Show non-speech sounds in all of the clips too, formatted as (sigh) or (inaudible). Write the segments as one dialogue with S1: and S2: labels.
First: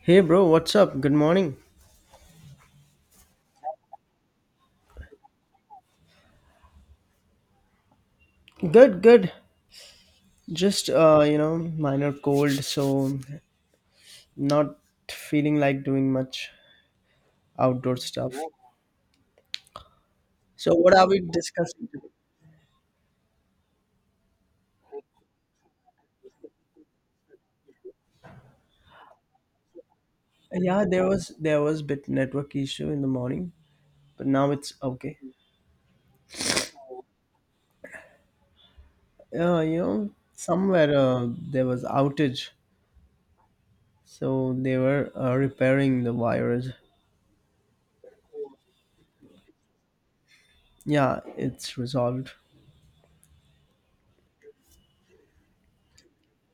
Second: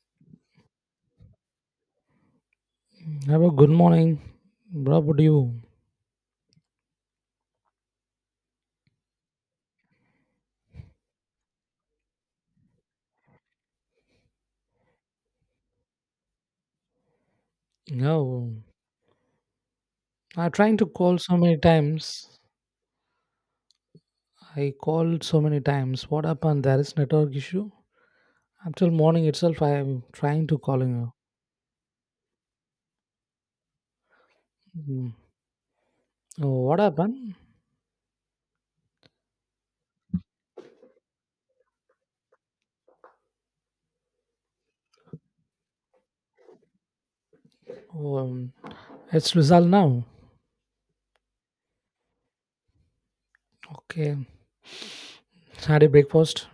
S1: Hey bro, what's up? Good morning.
S2: Have a good morning. Bro, what do you?
S1: Good, good. Just minor cold, so not feeling like doing much outdoor stuff.
S2: No, I'm
S1: So
S2: trying to
S1: what are
S2: call
S1: we
S2: so many
S1: discussing
S2: times. I called so many times. What happened? There is network issue. Until morning itself, I am trying to
S1: today? Yeah,
S2: calling
S1: there
S2: you.
S1: was there was bit network issue in the morning, but now it's
S2: Mm.
S1: okay.
S2: Oh, what happened?
S1: Somewhere there was outage, so they were repairing the wires.
S2: Oh, it's resolved now.
S1: Yeah, it's resolved.
S2: Okay. Had a breakfast.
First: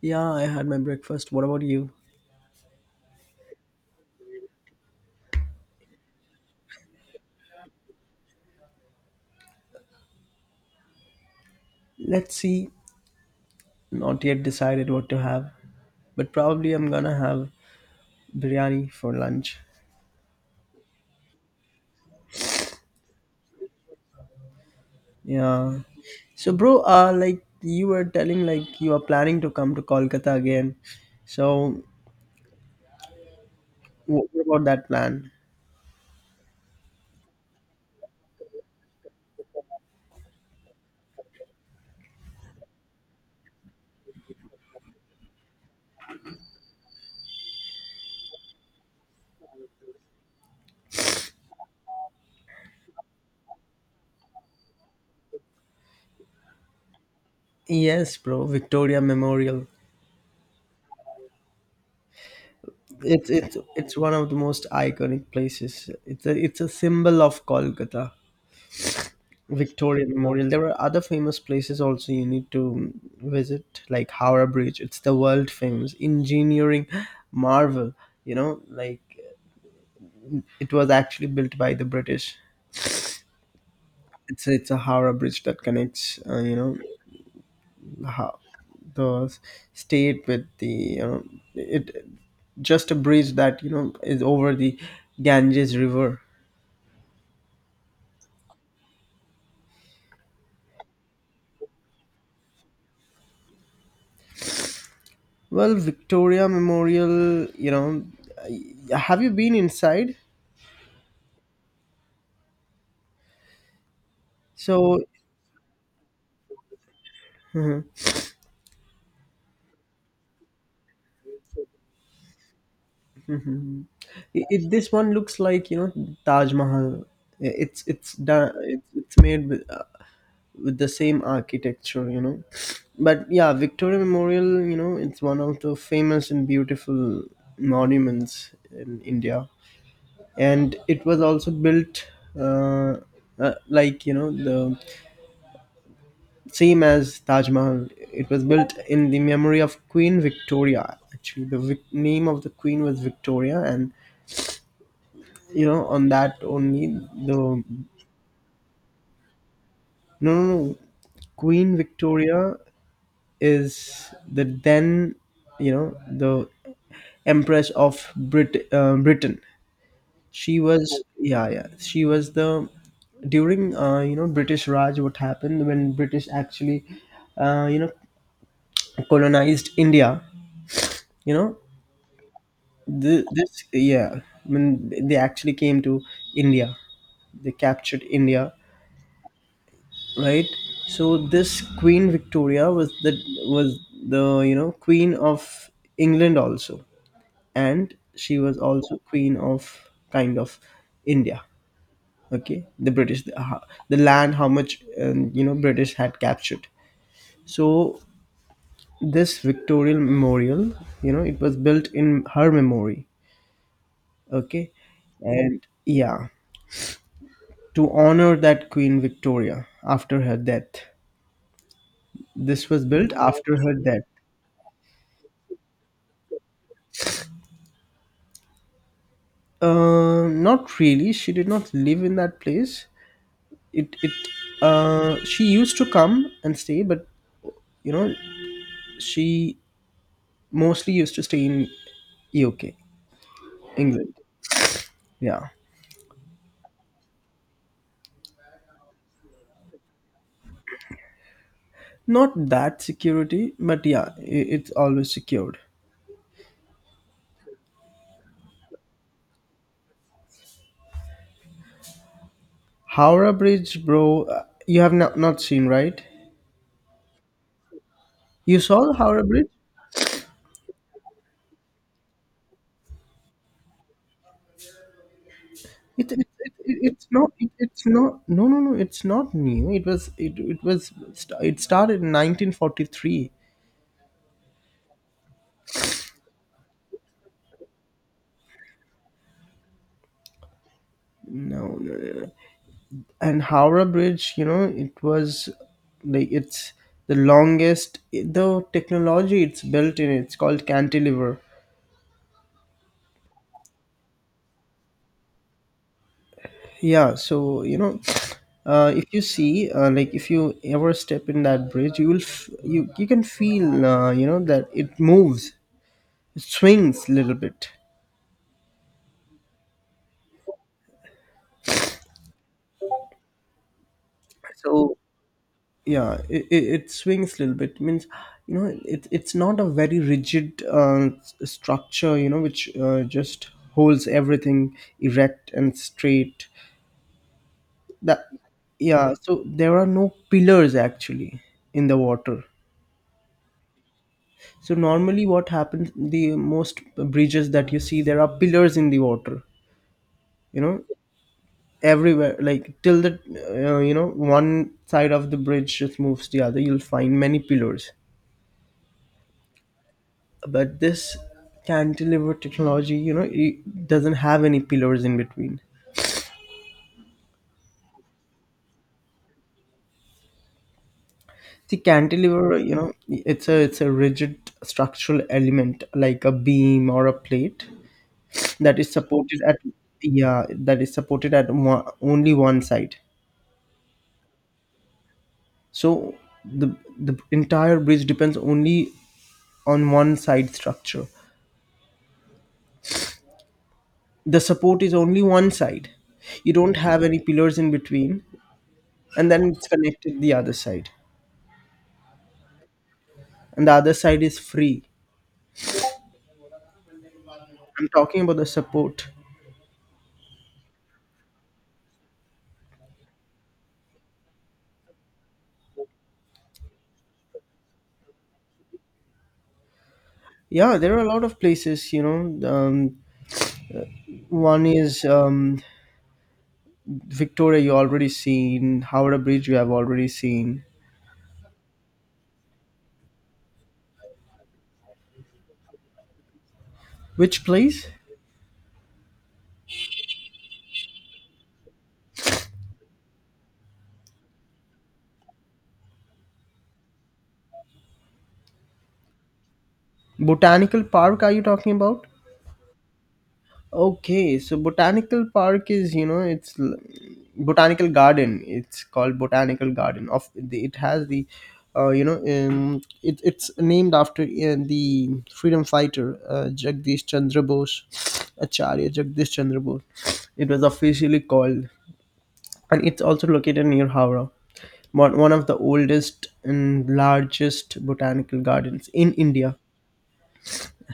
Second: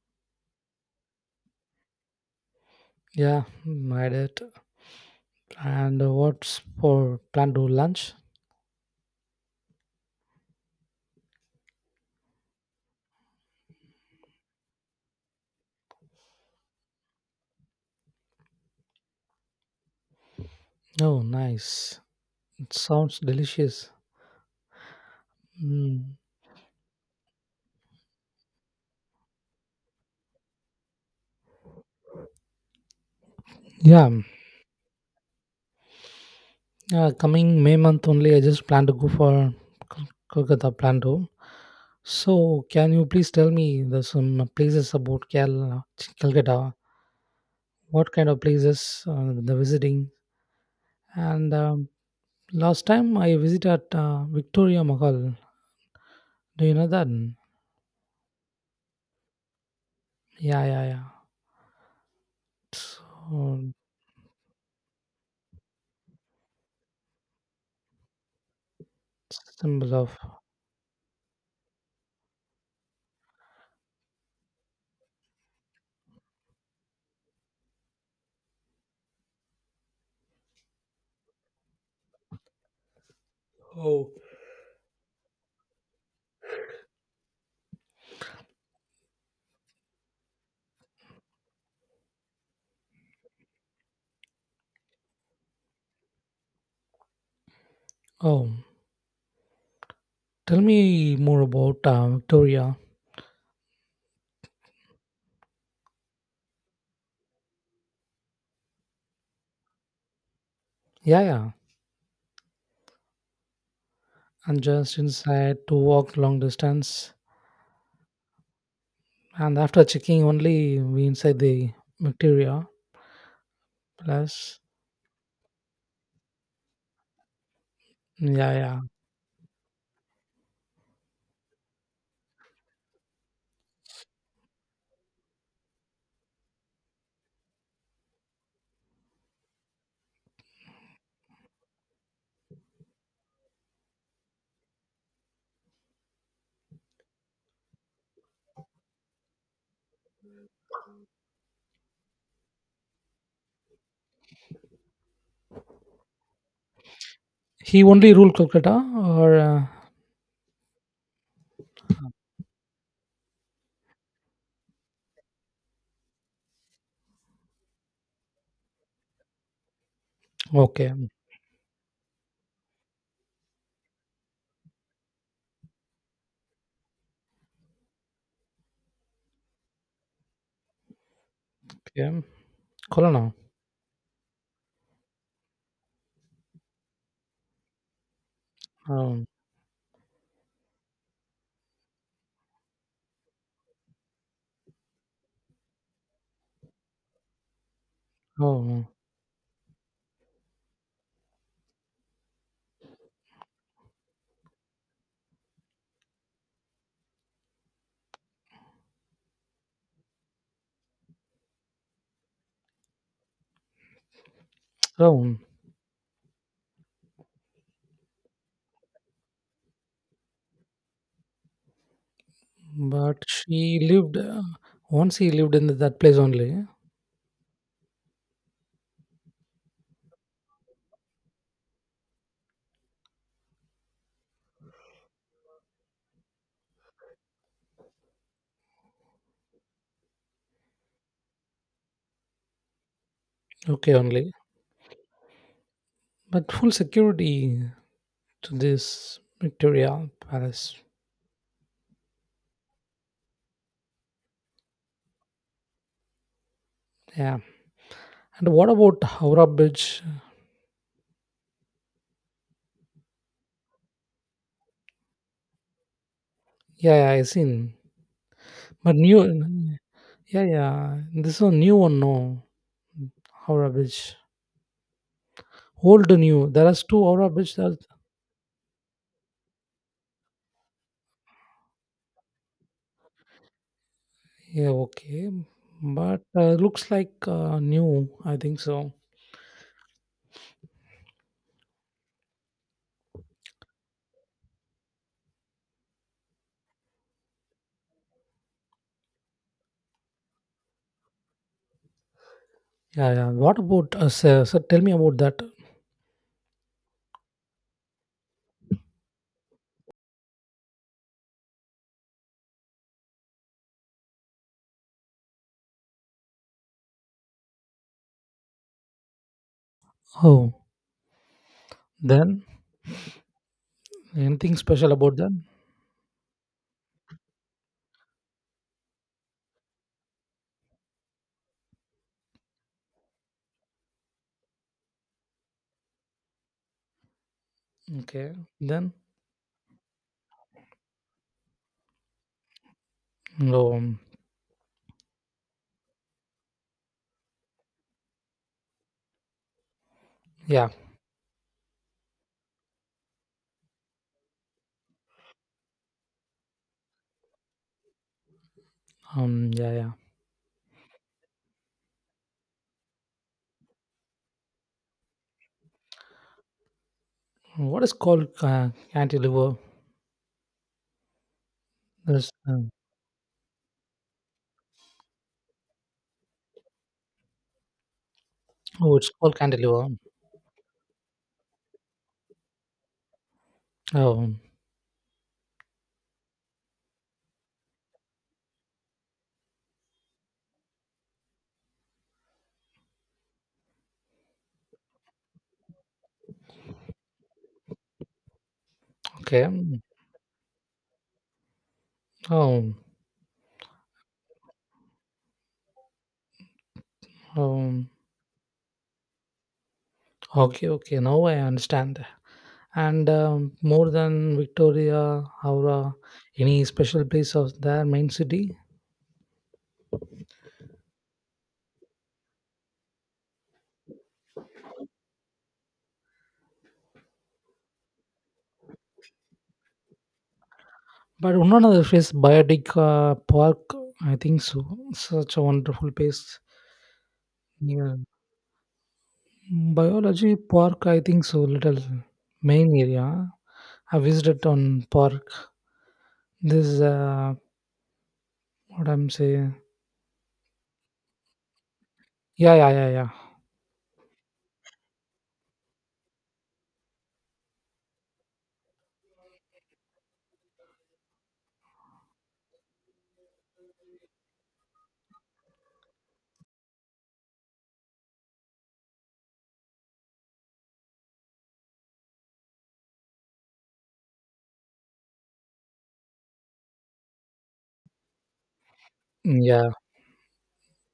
S1: Yeah, I had my breakfast. What about you?
S2: Yeah, I did. And what's for plan to lunch?
S1: Let's see. Not yet decided what to have, but probably I'm gonna have biryani for lunch.
S2: Oh, nice. It sounds delicious.
S1: Yeah.
S2: Mm.
S1: So, bro, like you were telling, like you are planning to come to Kolkata again. So,
S2: Yeah.
S1: what about that plan?
S2: Coming May month only, I just plan to go for Kol- Kolkata plan to. So, can you please tell me the some places about Kerala, Kolkata? What kind of places the visiting? And last time I visited Victoria Mahal. Do you know that?
S1: Yes, bro, Victoria Memorial.
S2: Yeah, yeah, yeah.
S1: It's it's
S2: So,
S1: it's one of the most iconic places. It's a symbol of Kolkata.
S2: symbol
S1: Victoria
S2: of.
S1: Memorial. There are other famous places also you need to visit, like Howrah Bridge. It's the world famous engineering marvel. You know, like it was actually built by the British.
S2: Oh,
S1: It's a Howrah bridge that connects, how, the state with the, you know, it just a bridge that, you know, is over the Ganges River.
S2: oh, tell me more about Victoria.
S1: Well, Victoria Memorial, have you been inside?
S2: Yeah, yeah. I'm just
S1: So
S2: inside to walk long distance. And after checking only we inside the bacteria plus.
S1: this one looks like, you know, Taj Mahal. It's done.
S2: Yeah, yeah.
S1: It's made with the same architecture, you know, but yeah, Victoria Memorial, you know, it's one of the famous and beautiful monuments in India. And it was also built, uh, like, you know, the same as Taj Mahal. It was built in the memory of Queen Victoria. Actually, the name of the queen was Victoria, and, you know, on that only the. No,
S2: He only ruled Kolkata or
S1: no, no. Queen Victoria is the then, you know, the empress of Britain. She was,
S2: okay,
S1: yeah, yeah, she was the during, British Raj. What happened when British actually, uh, you know colonized India, you know.
S2: okay.
S1: The,
S2: Kolana.
S1: this, yeah, when they actually came to India, they captured India,
S2: Oh,
S1: right? So this Queen Victoria was the, was the, you know, queen of England also, and she was
S2: oh,
S1: also queen of kind of India. Okay, the British, the, the land, how much you know, British had captured. So this Victorian memorial, you know, it was built in her memory. Okay,
S2: oh.
S1: and yeah, to honor that Queen Victoria after her death. This was built
S2: But
S1: after her
S2: she
S1: death.
S2: lived once he lived in that place only.
S1: Not really. She did not live in that place. It she used to come and stay, but, you know, she mostly used to stay in UK,
S2: Okay
S1: England.
S2: only.
S1: Yeah.
S2: But full security to this bacteria palace.
S1: Not that security, but yeah, it's always secured.
S2: Yeah. And what about Howrah Bridge?
S1: Howrah Bridge, bro, you have not, not seen, right?
S2: Yeah, yeah I seen.
S1: You saw the
S2: But
S1: Howrah Bridge?
S2: new. Yeah, yeah. This is a new one no Howrah Bridge. Old
S1: It, it,
S2: new.
S1: it,
S2: There are
S1: it-
S2: is two
S1: it's
S2: Howrah
S1: not
S2: bridge. That
S1: it's not, no, no, no, it's not new. It was it was it started in 1943.
S2: yeah, okay, but looks like new. I think so.
S1: No, no. And Howrah Bridge, you know, it was like it's the longest. The technology it's built in, it's called cantilever.
S2: Yeah, yeah. What about sir, sir? Tell me about that.
S1: Yeah, so you know, if you see, like if you ever step in that bridge, you will you can feel, that it moves, it swings a little bit.
S2: Oh, then anything special
S1: So
S2: about that?
S1: yeah, it swings a little bit means, you know, it's not a very rigid structure, you know, which just holds everything erect and straight. That,
S2: Okay, then
S1: yeah, so there are no pillars actually in the water.
S2: no. Um,
S1: So normally what happens, the most bridges that you see, there are pillars in the water, you
S2: yeah,
S1: know, everywhere like till the you know, one side of the bridge just moves the other, you'll find many pillars.
S2: yeah, yeah.
S1: But this cantilever technology, you know, it doesn't have any pillars in between.
S2: What is called cantilever?
S1: The
S2: There's,
S1: cantilever, you know, it's a rigid structural element like a beam or a plate that is
S2: oh, it's called
S1: supported at,
S2: cantilever.
S1: yeah, that is supported at one, only one side.
S2: Oh,
S1: So the entire bridge depends only on one side structure. The support is only one side. You don't have any pillars in between, and then
S2: okay.
S1: it's connected the other side.
S2: Oh,
S1: And the other side is free. I'm
S2: um,
S1: talking about the support.
S2: okay, okay. Now I understand. And more than Victoria Howrah, any special place of their main city.
S1: Yeah, there are a lot of places, you know. One is Victoria, you already seen. Howrah Bridge, you have already seen.
S2: But one another place, Biotic Park, I think so. Such a wonderful place.
S1: Which place?
S2: Yeah. Biology Park, I think so. Little main area. I visited on park. This is what I'm saying.
S1: Botanical Park, are you talking about?
S2: Yeah, yeah, yeah, yeah.
S1: Okay, so botanical park is, you know, it's botanical garden. It's called botanical garden. Of the, it has the, it's named after the freedom fighter, Jagdish Chandra Bose, Acharya Jagdish Chandra Bose. It was officially called, and it's also located near Howrah, one of the oldest and largest botanical gardens in India.
S2: Yeah,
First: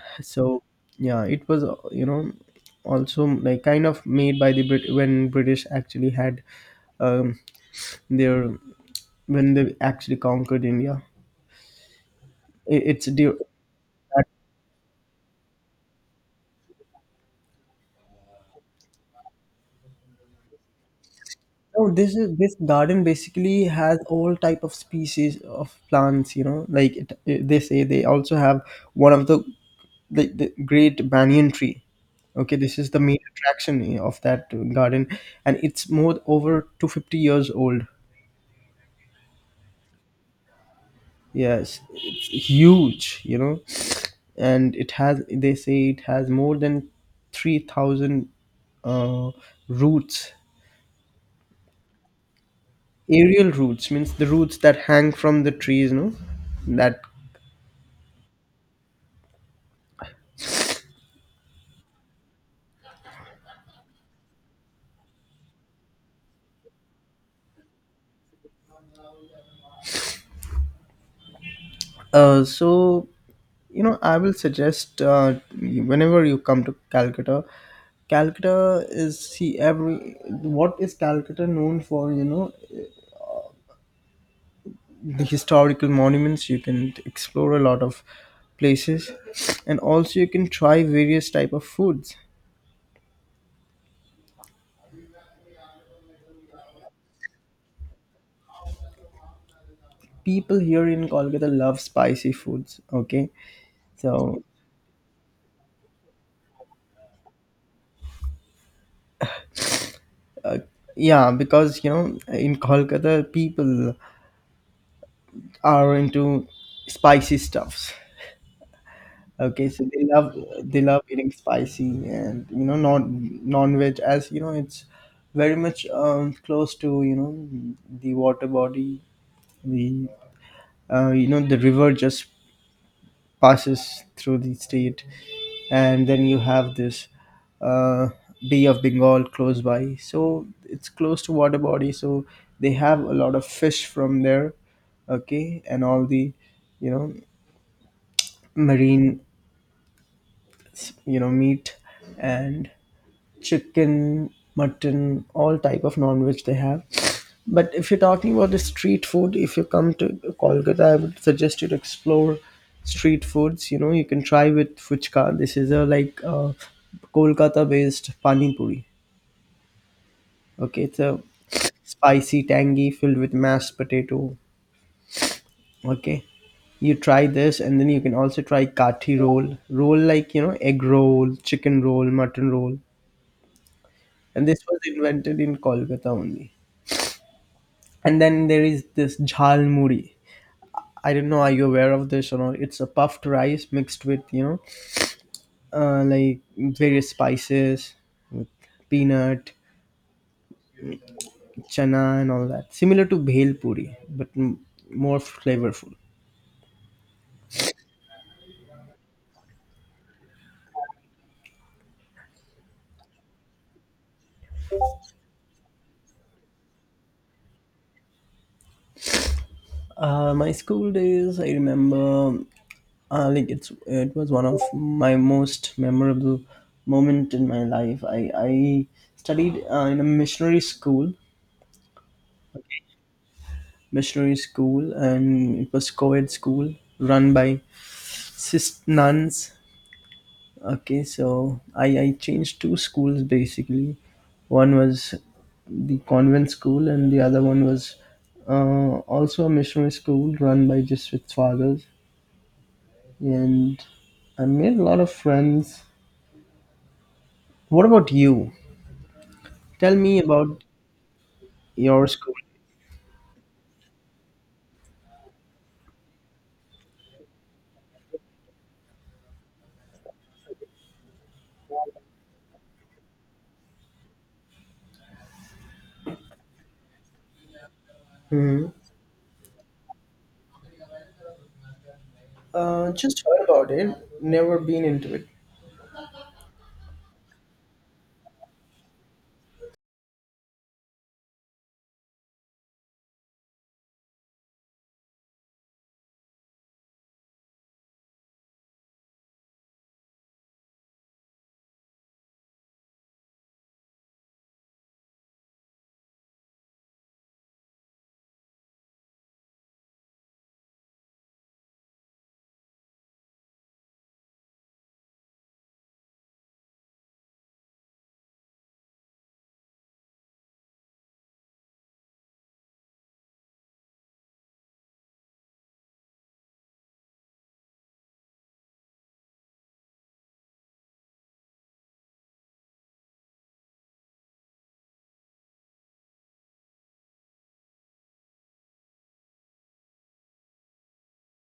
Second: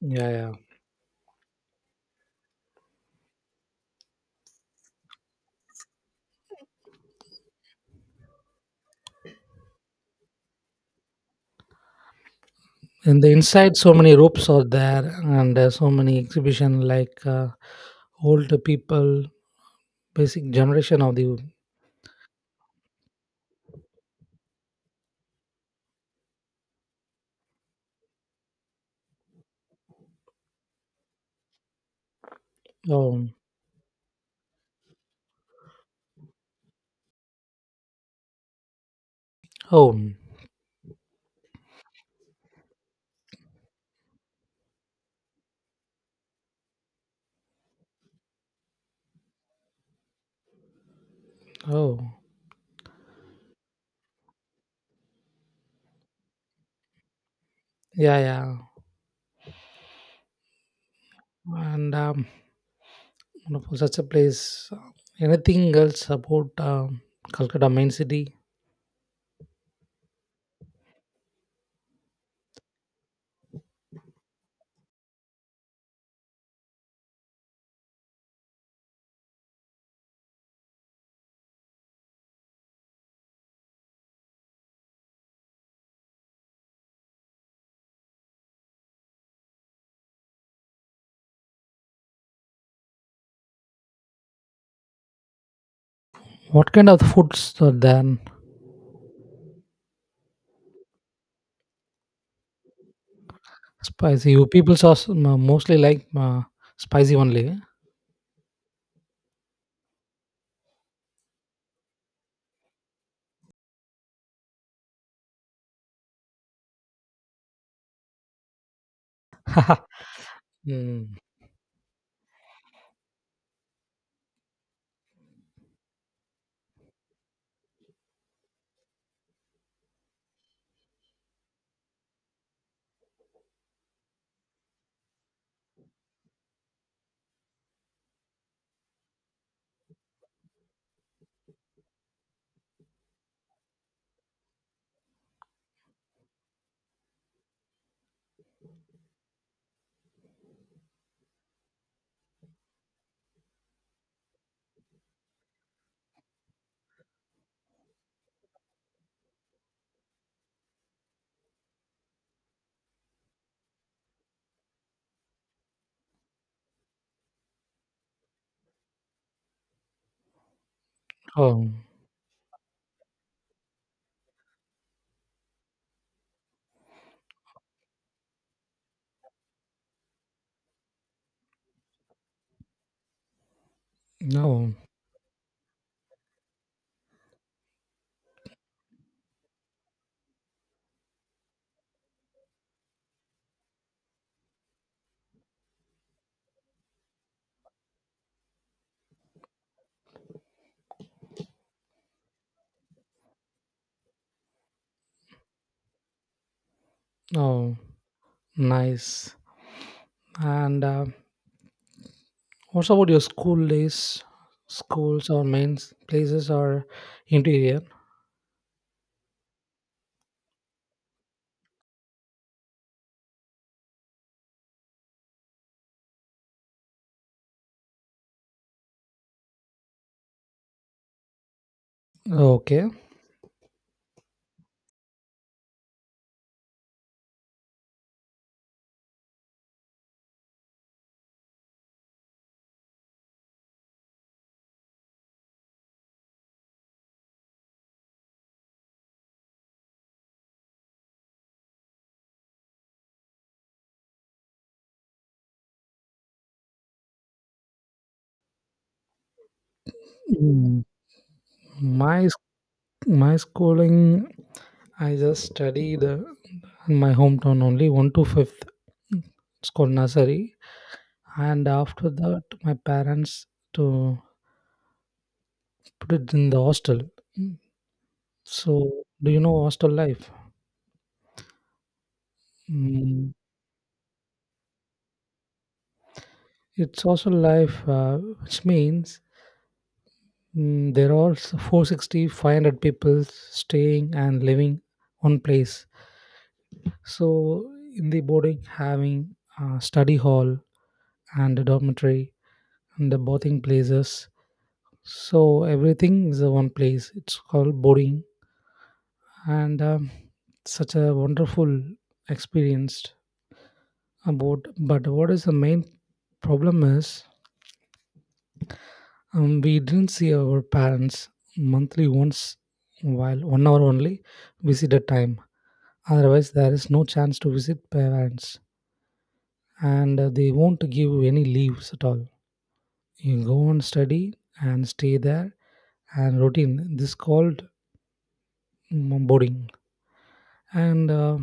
S2: yeah, yeah.
S1: So yeah, it was, also like kind of made by the when British actually had um their, when they actually conquered India. It's
S2: In the
S1: dear.
S2: inside, so many ropes are there, and so many exhibition like old people. Basic generation of the.
S1: No, this is, this garden basically has all type of species of plants, you know, like they say they also have one of the great banyan tree. Okay, this is the main
S2: Oh,
S1: attraction, eh, of that garden. And it's more over 250 years old.
S2: oh,
S1: Yes, it's huge, you know, and it has. They say it has more than 3,000 uh, roots,
S2: oh.
S1: aerial roots means the roots that hang from the trees. No, that,
S2: Yeah, yeah. And for such a place anything else about Calcutta main city.
S1: so you know I will suggest, whenever you come to Calcutta, Calcutta is, see, every, what is Calcutta known for? You know, the historical monuments, you can explore a lot of places, and also you can try various type of foods.
S2: What kind of foods are there?
S1: People here in Kolkata love spicy foods. Okay, so
S2: Spicy you people saw. Mostly like spicy only.
S1: yeah, because you know in Kolkata people are into spicy stuffs.
S2: Eh?
S1: Okay,
S2: (laughs)
S1: so they love
S2: Mm.
S1: eating spicy. And you know not non-veg, as you know, it's very much close to, you know, the water body, the you know, the river just passes through the state, and then you have this uh, Bay of Bengal close by. So it's close to water body. So they have a lot of fish from there. Okay, and all the, you know, marine, you know, meat and chicken, mutton, all type of non-veg they have. But if you're talking about the street food, if you come to Kolkata, I would suggest you to explore street foods. You know, you can try with fuchka. This is a like Kolkata-based pani puri. Okay, it's a
S2: Oh,
S1: spicy, tangy, filled with mashed potato. Okay, you try this, and then you can also try kathi roll, roll like you know egg roll, chicken roll, mutton roll, and this
S2: no,
S1: was invented in Kolkata only. And then there is this jhal muri. I don't know, are you aware of this or not? It's a puffed rice mixed with, you know, like various spices, with peanut, chana, and all that. Similar to bhel puri, but more flavorful.
S2: no. Nice. And what's about your school days, schools or main places or interior?
S1: My school days, I remember, like it was one of my most memorable moment in my life. I studied in a missionary school,
S2: Okay.
S1: missionary school, and it was co-ed school run by cis nuns. Okay, so I changed two schools basically. One was the convent school, and the other one was uh, also a missionary school run by Jesuit fathers. And I made a lot of friends. What about you? Tell me about
S2: Mm.
S1: your
S2: My
S1: school.
S2: sc- my schooling, I just studied in my hometown only one to fifth. It's called nursery, and after that, my parents to put it in the hostel. Mm. So, do you know hostel life?
S1: Just
S2: Mm,
S1: heard about it, never been into it.
S2: it's hostel life, which means there are 460 500 people staying and living one place. So, in the boarding, having study hall and a dormitory and the bathing places. So everything is a one place. It's called boarding, and such a wonderful experience about. But what is the main problem is we didn't see our parents monthly once while 1 hour only visited time. Otherwise, there is no chance to visit parents, and they won't give any leaves at all. You go and study and stay there and routine. This called boring, and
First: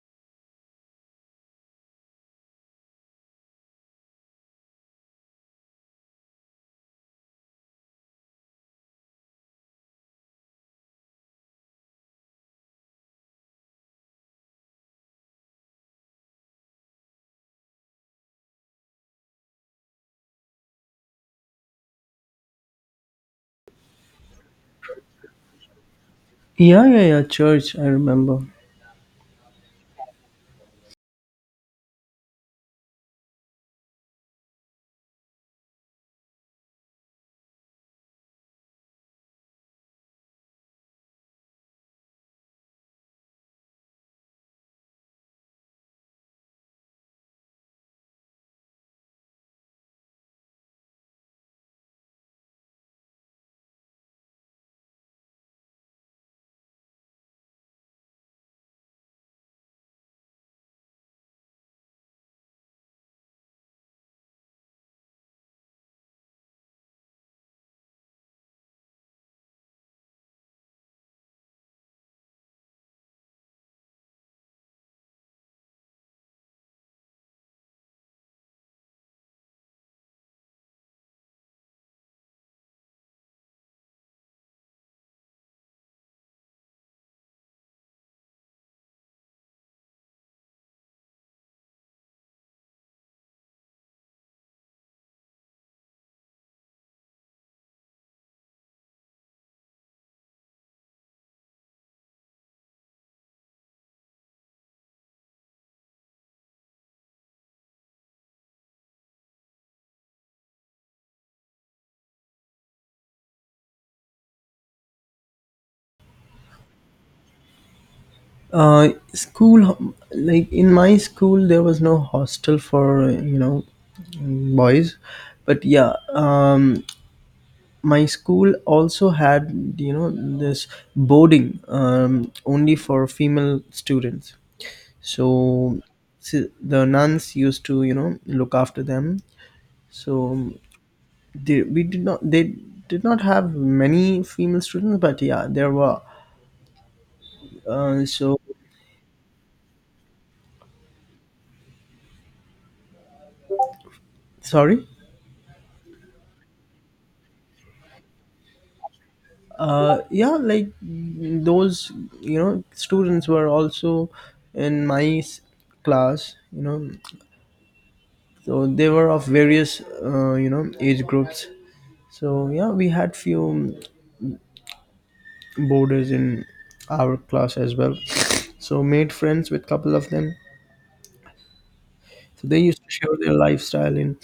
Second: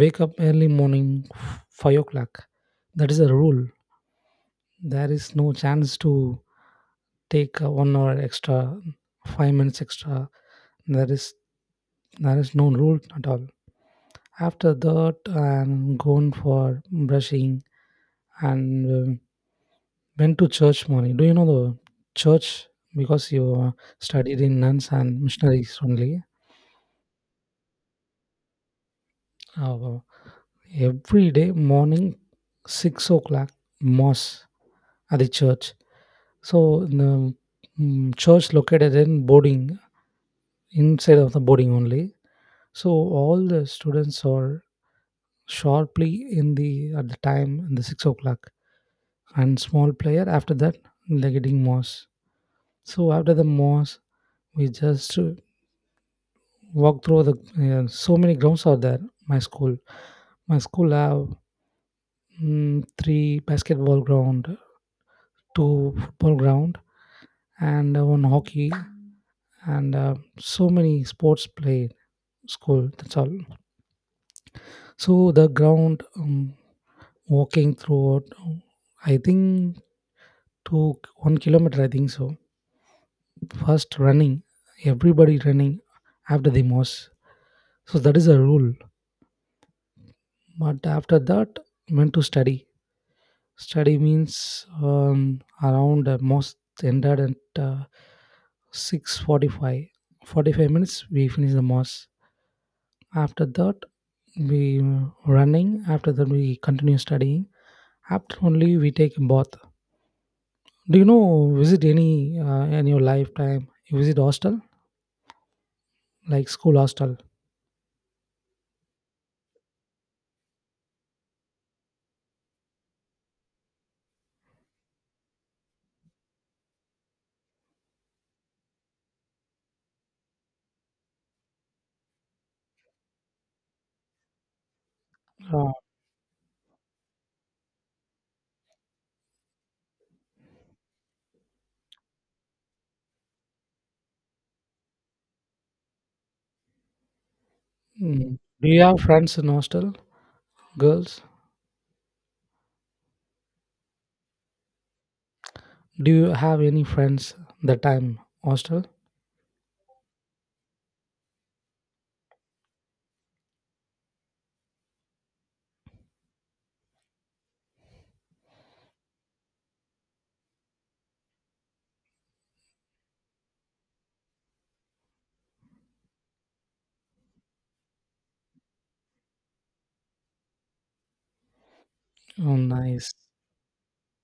S2: wake up early morning 5 o'clock, that is a rule. There is no chance to take 1 hour extra, 5 minutes extra. There is there is no rule at all. After that I'm going for brushing, and went to church morning. Do you know the church? Because you studied in nuns and missionaries only,
S1: Yeah, yeah, yeah, church, I remember.
S2: uh, every day morning 6 o'clock mass at the church. So the church located in boarding, inside of the boarding only. So all the students are sharply in the at the time in the 6 o'clock, and small player after that, they're getting mass. So after the mass we just walk through the so many grounds are there. My school my school have three basketball ground, two football ground, and on hockey, and so many sports played school, that's all. So the ground walking throughout, I think took 1 kilometer I think so. First running, everybody running after the most, so that is a rule. But after that went to study. Study means around most ended at 6:45 45 forty-five minutes we finish the mass. After that we running, after that we continue studying. After only we take a bath. Do you know visit any in your lifetime? You visit hostel like school hostel.
S1: School, like in my school, there was no hostel for, you know, boys, but yeah, my school also had, you know, this boarding, only for female students.
S2: Uh,
S1: So, the nuns used to, you know, look after them. So, they did not have many female students, but yeah, there were. Uh,
S2: mm.
S1: so
S2: Do you have friends in hostel? Girls?
S1: sorry.
S2: Do you have any friends that time hostel?
S1: Yeah, like those, you know, students were also in my class, you know. So they were of various uh, you know age groups. So yeah, we had few boarders in our class as well, so made friends with couple of them. So
S2: Oh,
S1: they used to
S2: nice.
S1: share their lifestyle in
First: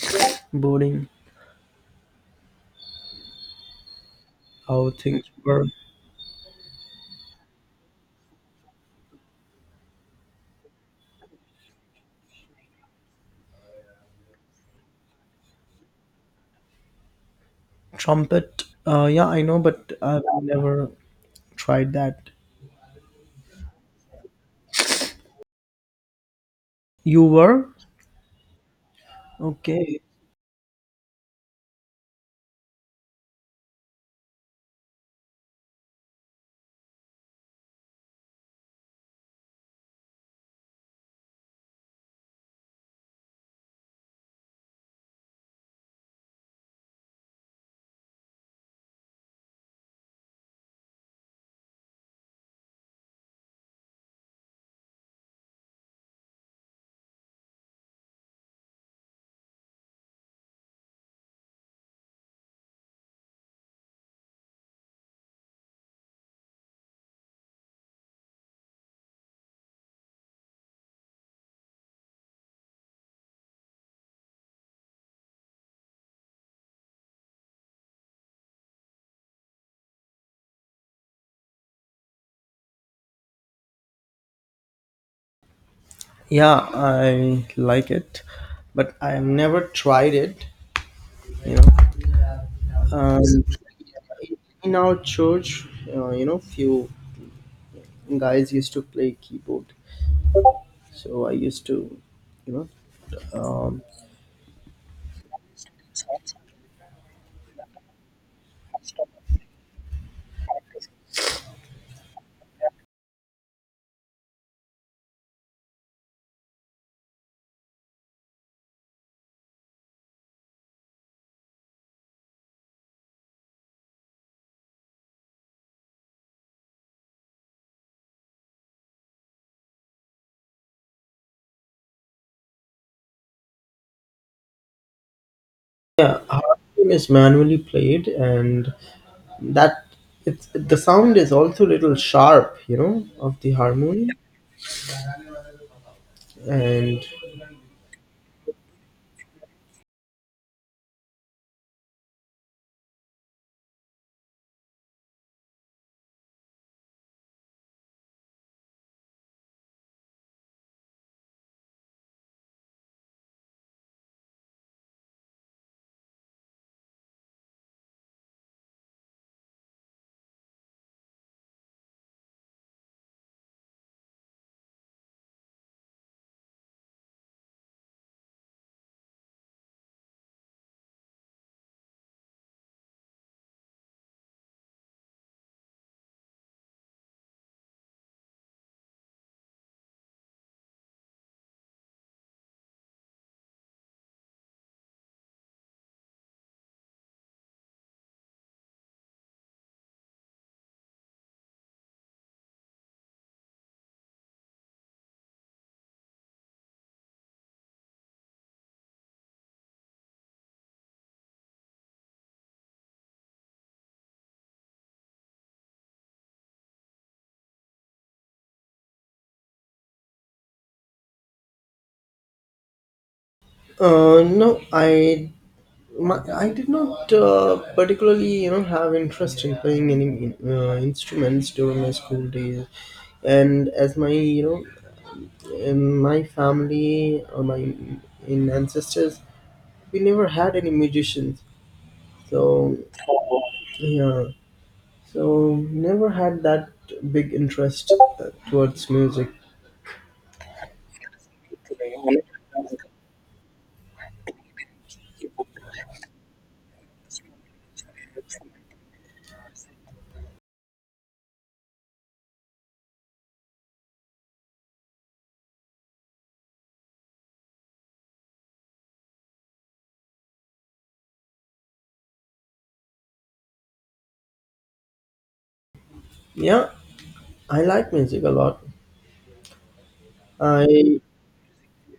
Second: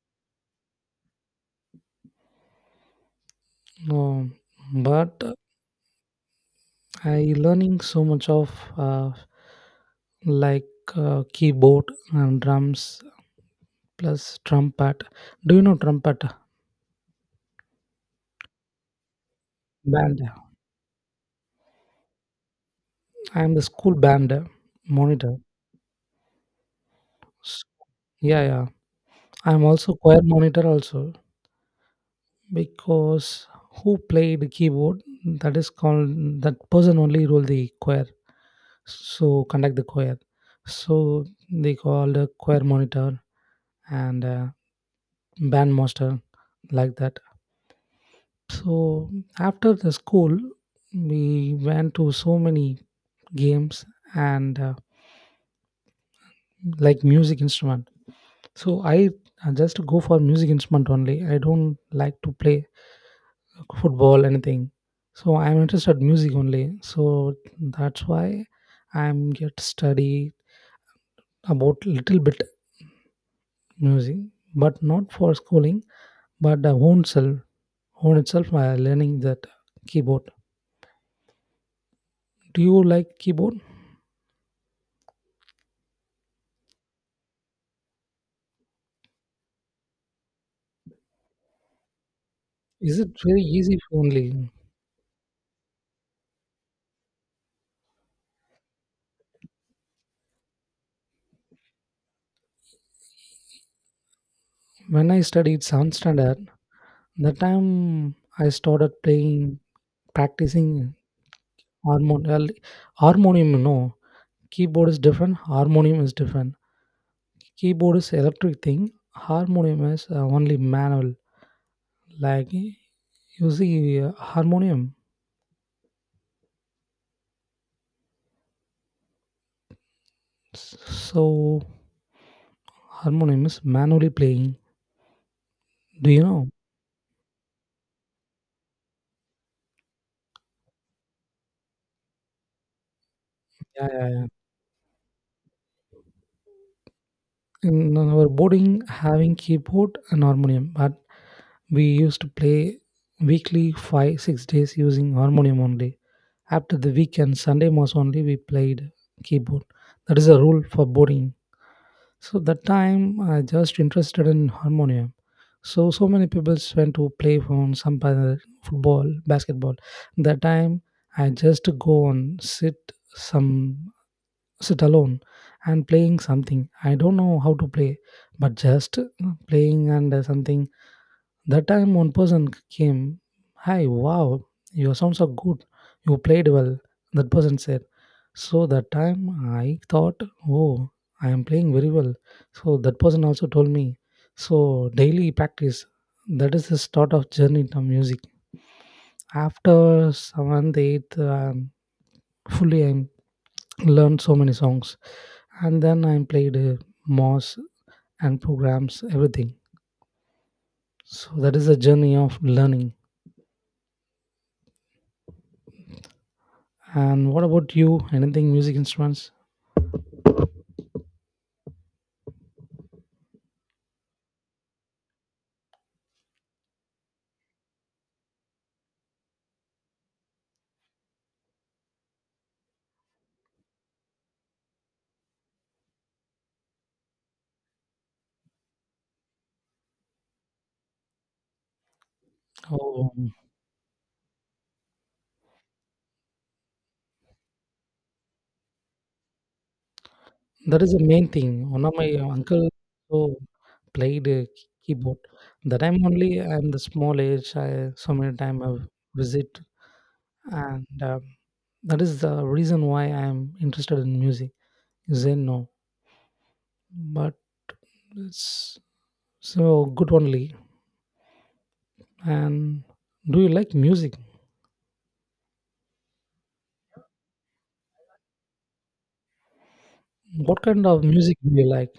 S1: boarding,
S2: No,
S1: how
S2: but
S1: things were.
S2: I learning so much of uh, like keyboard and drums plus trumpet. Do you know trumpet
S1: Trumpet, yeah, I know, but
S2: band?
S1: I've never tried that.
S2: I'm the school band monitor.
S1: You
S2: S-
S1: were.
S2: Yeah, yeah. I'm also
S1: Okay.
S2: choir monitor also, because who played keyboard that is called that person only rule the choir. So conduct the choir. So they called a choir monitor and band master like that. So after the school, we went to so many games and like music instrument. So I just go for music instrument only. I don't like to play football anything. So I'm interested music only. So that's why I'm get study about little bit music, but not for schooling, but the own self, own itself. I learning that keyboard. Do you like keyboard?
S1: Yeah, I like it, but I have never tried it. You know,
S2: Is it
S1: um,
S2: very easy for only?
S1: in our church, you know, few guys used to play keyboard, so I used to, you know,
S2: When I studied sound standard, that time I started playing, practicing well, harmonium. No, keyboard is different, harmonium is different. Keyboard is electric thing, harmonium is only manual. Like you see harmonium, so harmonium is manually playing. Do
S1: yeah,
S2: you know?
S1: harmonium is manually played, and that, it's the sound is also little sharp, you know, of the
S2: Yeah, yeah,
S1: harmonium.
S2: yeah.
S1: And
S2: In our boarding, having keyboard and harmonium, but we used to play weekly 5-6 days using harmonium only. After the weekend, Sunday was only we played keyboard. That is a rule for boarding. So that time I just interested in harmonium. So, so many people went to play phone, some other football basketball. That time I just go and sit, some sit alone and playing something. I don't know how to play, but just playing and something. That time one person came, "Hi, wow, your sounds are good. You played well." That person said. So that time I thought, "Oh, I am playing very well." So that person also told me. So daily practice. That is the start of journey to music. After seventh, eighth, fully I'm learned so many songs, and then I played moss and programs everything. So that is a journey of learning. And what about you, anything music instruments?
S1: no, I my, I did not particularly, you know, have interest in playing any instruments during my school days, and as my, you know, in my family or my in ancestors, we never had any musicians. So
S2: Oh,
S1: yeah, so never had that big interest towards music.
S2: that is the main thing. One of my uncle, so played keyboard. That time only I'm the small age. I so many time I visit, and that is the reason why I am interested in music. You say no, but it's so good only. And do you like music?
S1: Yeah, I like music a lot.
S2: What kind
S1: I
S2: of music do you like?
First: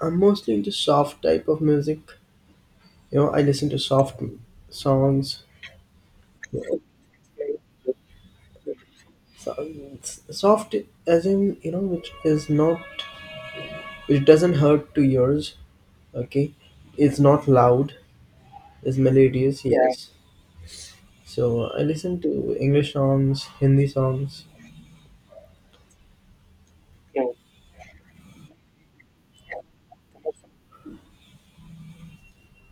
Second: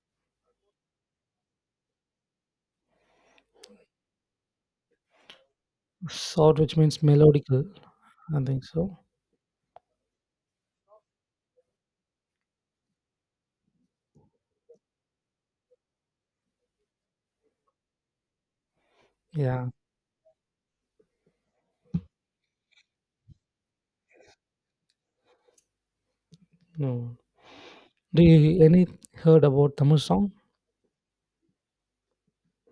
S1: I'm mostly into soft type of music. You know, I listen to soft songs.
S2: Sort which means melodical. I think so.
S1: So, it's soft as in which is not which doesn't hurt to ears, okay, it's not loud, it's melodious,
S2: Yeah.
S1: yes. So I listen to english songs, hindi songs.
S2: No. Do you any heard about Tamil song?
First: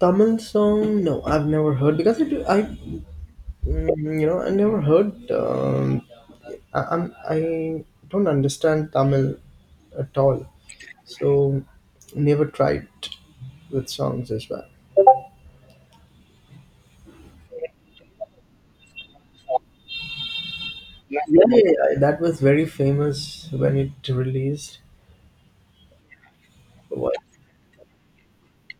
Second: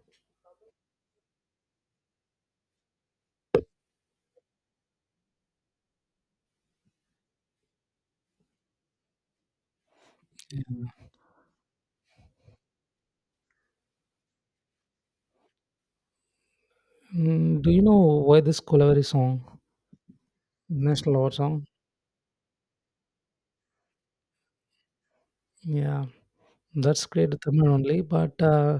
S1: Tamil song, no, I've never heard because I I never heard. um, I, i'm I don't understand tamil at all, so never tried with songs as well.
S2: Do you know why this Kolavari song, national
S1: Yeah,
S2: award
S1: yeah,
S2: song?
S1: yeah, that was very famous when it released.
S2: Yeah, that's
S1: What?
S2: great Tamil only, but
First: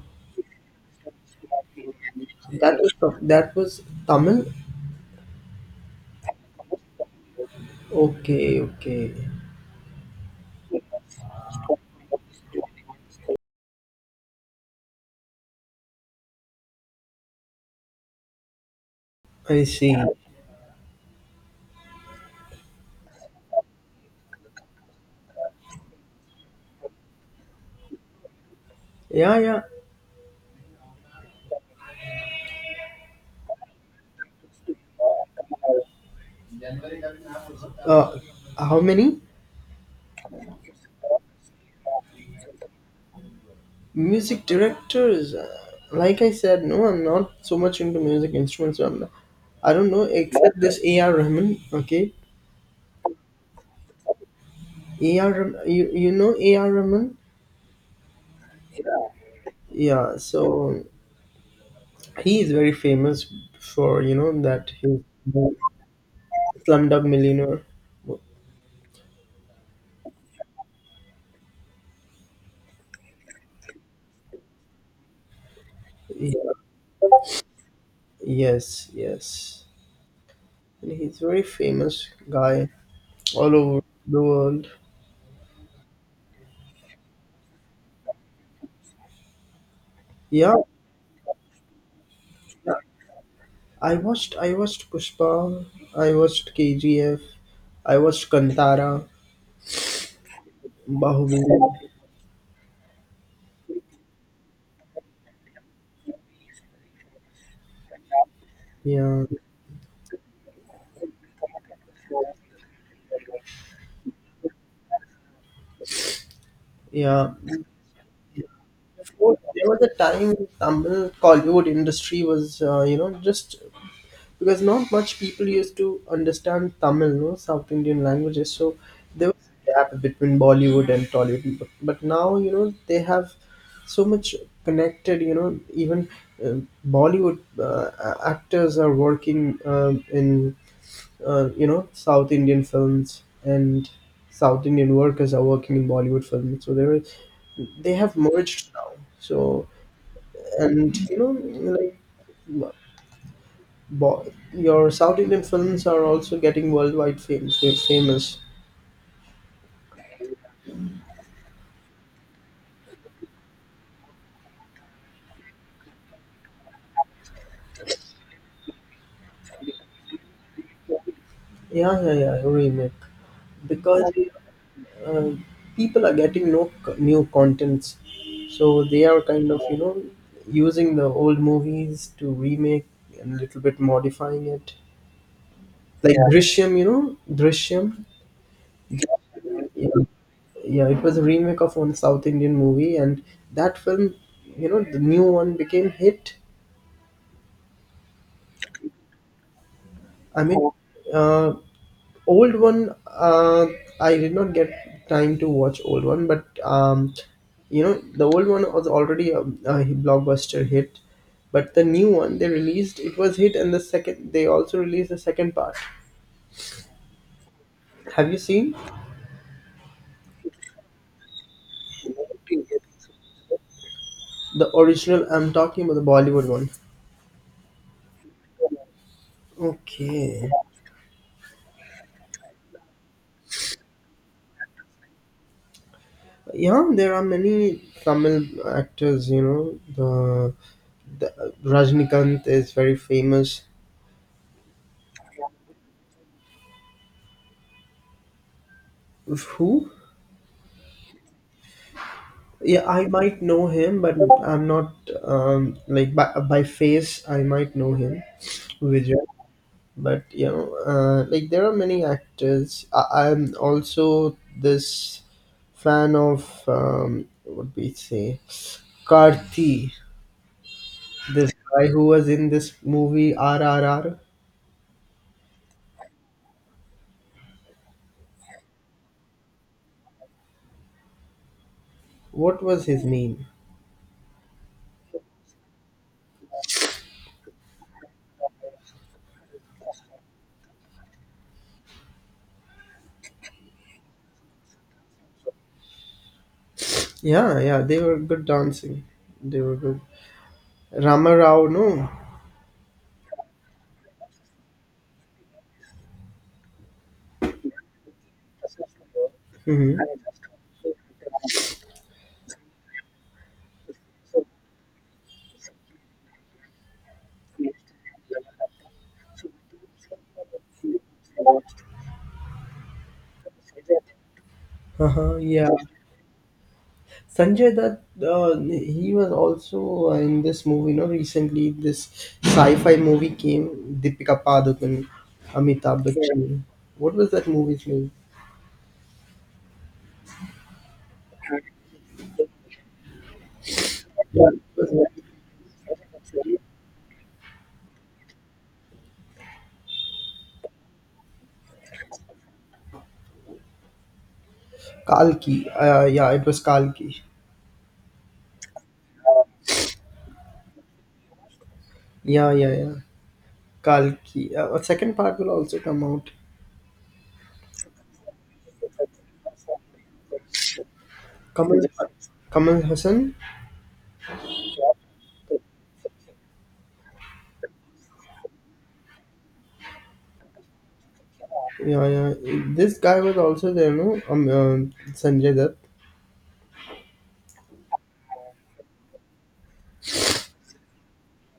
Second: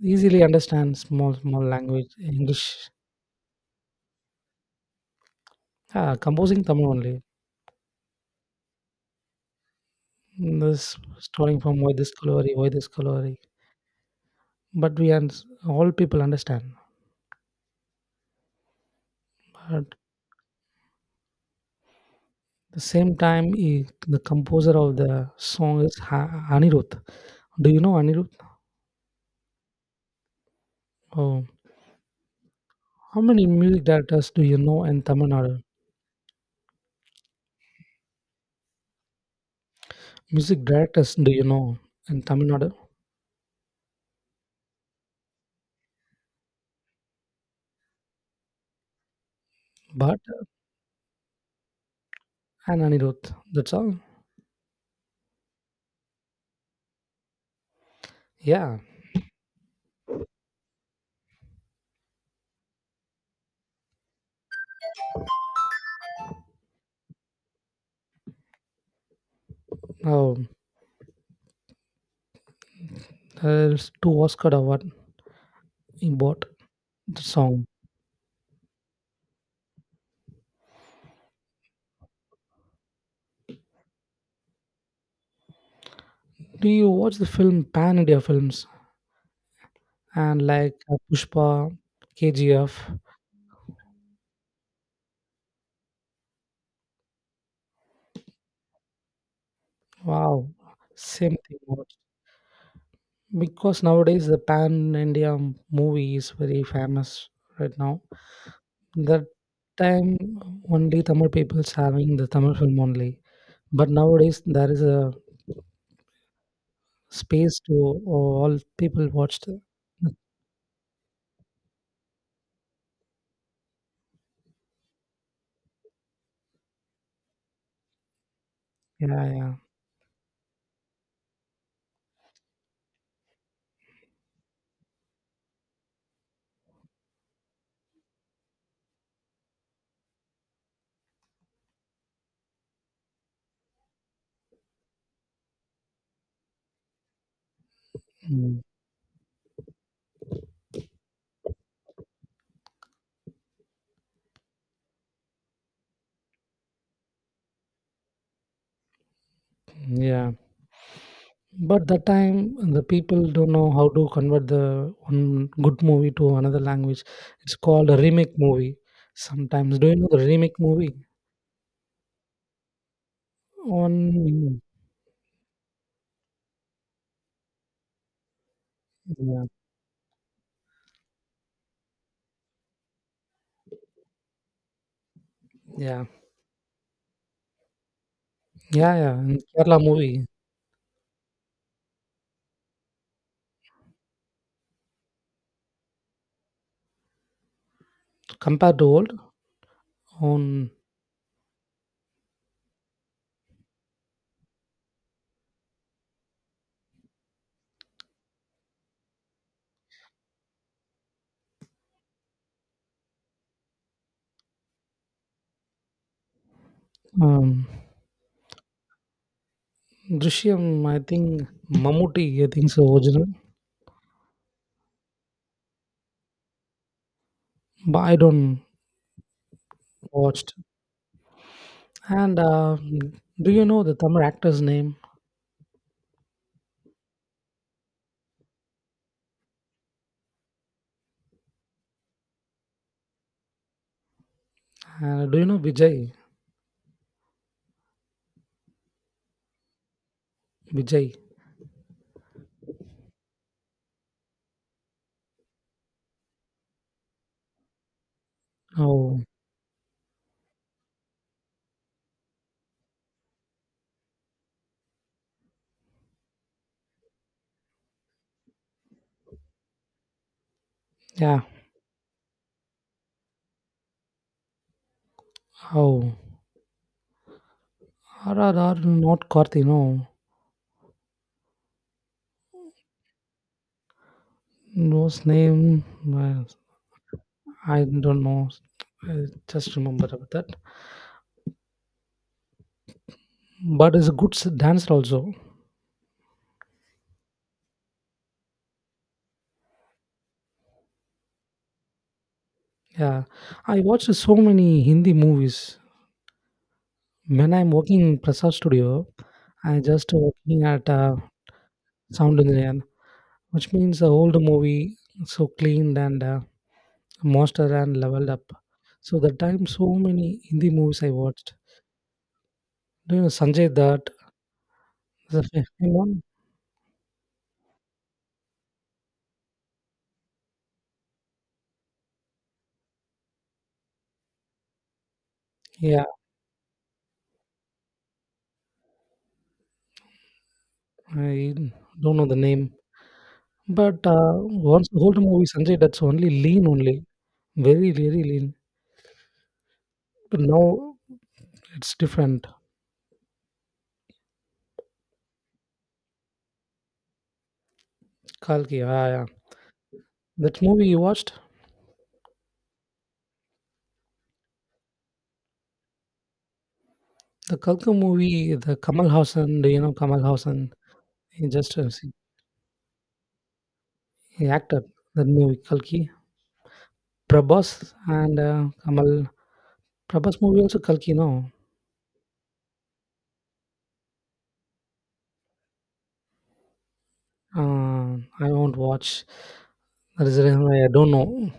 S2: easily understand small small language
S1: That
S2: English.
S1: was that was Tamil.
S2: Ah, composing Tamil only.
S1: Okay, okay.
S2: This starting from why this Kolavari, why this Kolavari. But we and all people understand.
S1: I
S2: But
S1: see.
S2: the same time, he, the composer of the song is Anirudh. Do you know Anirudh?
S1: Yeah, yeah.
S2: Oh, how many music directors do you know in Tamil Nadu?
S1: Uh, how many
S2: Music directors do you know in Tamil Nadu?
S1: music directors? Like I said, no, I'm not so much into music instruments. So I'm not, I don't know
S2: But
S1: except this A.R. Rahman. Okay,
S2: and Anirudh. That's all.
S1: A.R. Rahman. You know A.R. Rahman?
S2: Yeah.
S1: Yeah. So he is very famous for you know that his Slumdog Millionaire.
S2: Oh, there's two Oscar award he
S1: Yeah.
S2: bought the song.
S1: Yes, yes. And he's a very famous guy all over the world.
S2: Do you watch the film Pan India films and
S1: Yeah,
S2: like Pushpa, KGF?
S1: yeah. I watched Pushpa, I watched KGF, I watched Kantara,
S2: Wow, same
S1: Bahubali.
S2: thing. Because nowadays the pan India movie is very famous right now. That
S1: Yeah,
S2: time only Tamil people's having the Tamil film only, but nowadays there is a
S1: yeah.
S2: space to all people
S1: Before,
S2: watched.
S1: there was a time Tamil Kollywood industry was you know just because not much people used to understand Tamil, no South Indian languages. So
S2: Yeah,
S1: there was
S2: yeah.
S1: a gap between Bollywood and Tollywood. But now you know they have so much connected. You know even uh, Bollywood actors are working in you know South Indian films and South Indian workers are working in Bollywood films. So there is they have
S2: Mm,
S1: merged now. So and you know like Boy, your South Indian films are also getting worldwide famous.
S2: yeah, but that time the people don't know how to convert the one good movie to another language, it's called a remake movie sometimes. Do you know the remake movie
S1: Yeah, yeah, yeah, remake. Because
S2: on?
S1: uh, people are getting no new contents, so they are
S2: Yeah,
S1: kind of you know using the old movies to remake and a little bit modifying it.
S2: yeah,
S1: Like yeah. Drishyam, you know Drishyam.
S2: yeah, yeah. In Kerala
S1: Yeah,
S2: movie
S1: yeah, it was a remake of one South Indian movie, and that film, you know, the new one became hit.
S2: compared to old
S1: I
S2: on,
S1: mean, uh, old one, I did not get time to watch old one, but you know the old one was already a blockbuster hit, but the new one they released it was hit, and the second they also released the second part.
S2: um,
S1: Have you seen
S2: Drishyam, I think Mammootty, I think so original,
S1: the original? I'm talking about the Bollywood one.
S2: but I don't
S1: Okay.
S2: watched. And do you know the Tamil actor's name?
S1: Yeah, there are many Tamil actors, you know. The Rajnikant is very famous.
S2: Do you know Vijay?
S1: Who?
S2: Vijay.
S1: Yeah, I might know him, but I'm not like by face. I might know him, Vijay.
S2: Oh,
S1: But you know, like there are many actors. I'm also this fan of what we say, Karthi.
S2: yeah.
S1: This guy who was in this movie RRR.
S2: Oh, RRR, not Karthi, no.
S1: What was his name?
S2: Those name, uh, I don't know. I just remember about that. But is a good dancer also.
S1: Yeah, yeah, they were good dancing. They were good. Rama Rao, no.
S2: Yeah, I watched so many Hindi movies when I'm working in Prasad Studio. I
S1: Mm-hmm.
S2: just working at sound engineer, which means the old movie so cleaned and mastered and leveled up. So the time so many Hindi movies I watched. Do you know Sanjay Dutt?
S1: Uh-huh,
S2: The famous
S1: yeah.
S2: one?
S1: Sanjay Dutt, he was also in this movie. You know, recently this sci-fi movie came, Deepika Padukone, Amitabh
S2: Yeah,
S1: Bachchan. What was that movie's name?
S2: I don't know the name. But once the old movie Sanjay Dutt's only lean only, very very lean. But now it's different.
S1: Kalki. Yeah, it was Kalki.
S2: Kalki, ah, yeah. That movie you watched?
S1: Yeah, yeah, yeah. Kalki. A second part will also come out.
S2: The Kalka movie, the Kamal Haasan, do you know Kamal Haasan? He just
S1: Kamal, Kamal Hassan.
S2: he acted that movie Kalki, Prabhas, and Kamal. Prabhas movie also Kalki. No,
S1: Yeah, yeah. This guy was also there, no? Sanjay Dutt.
S2: uh, I won't watch. That is the reason why I don't know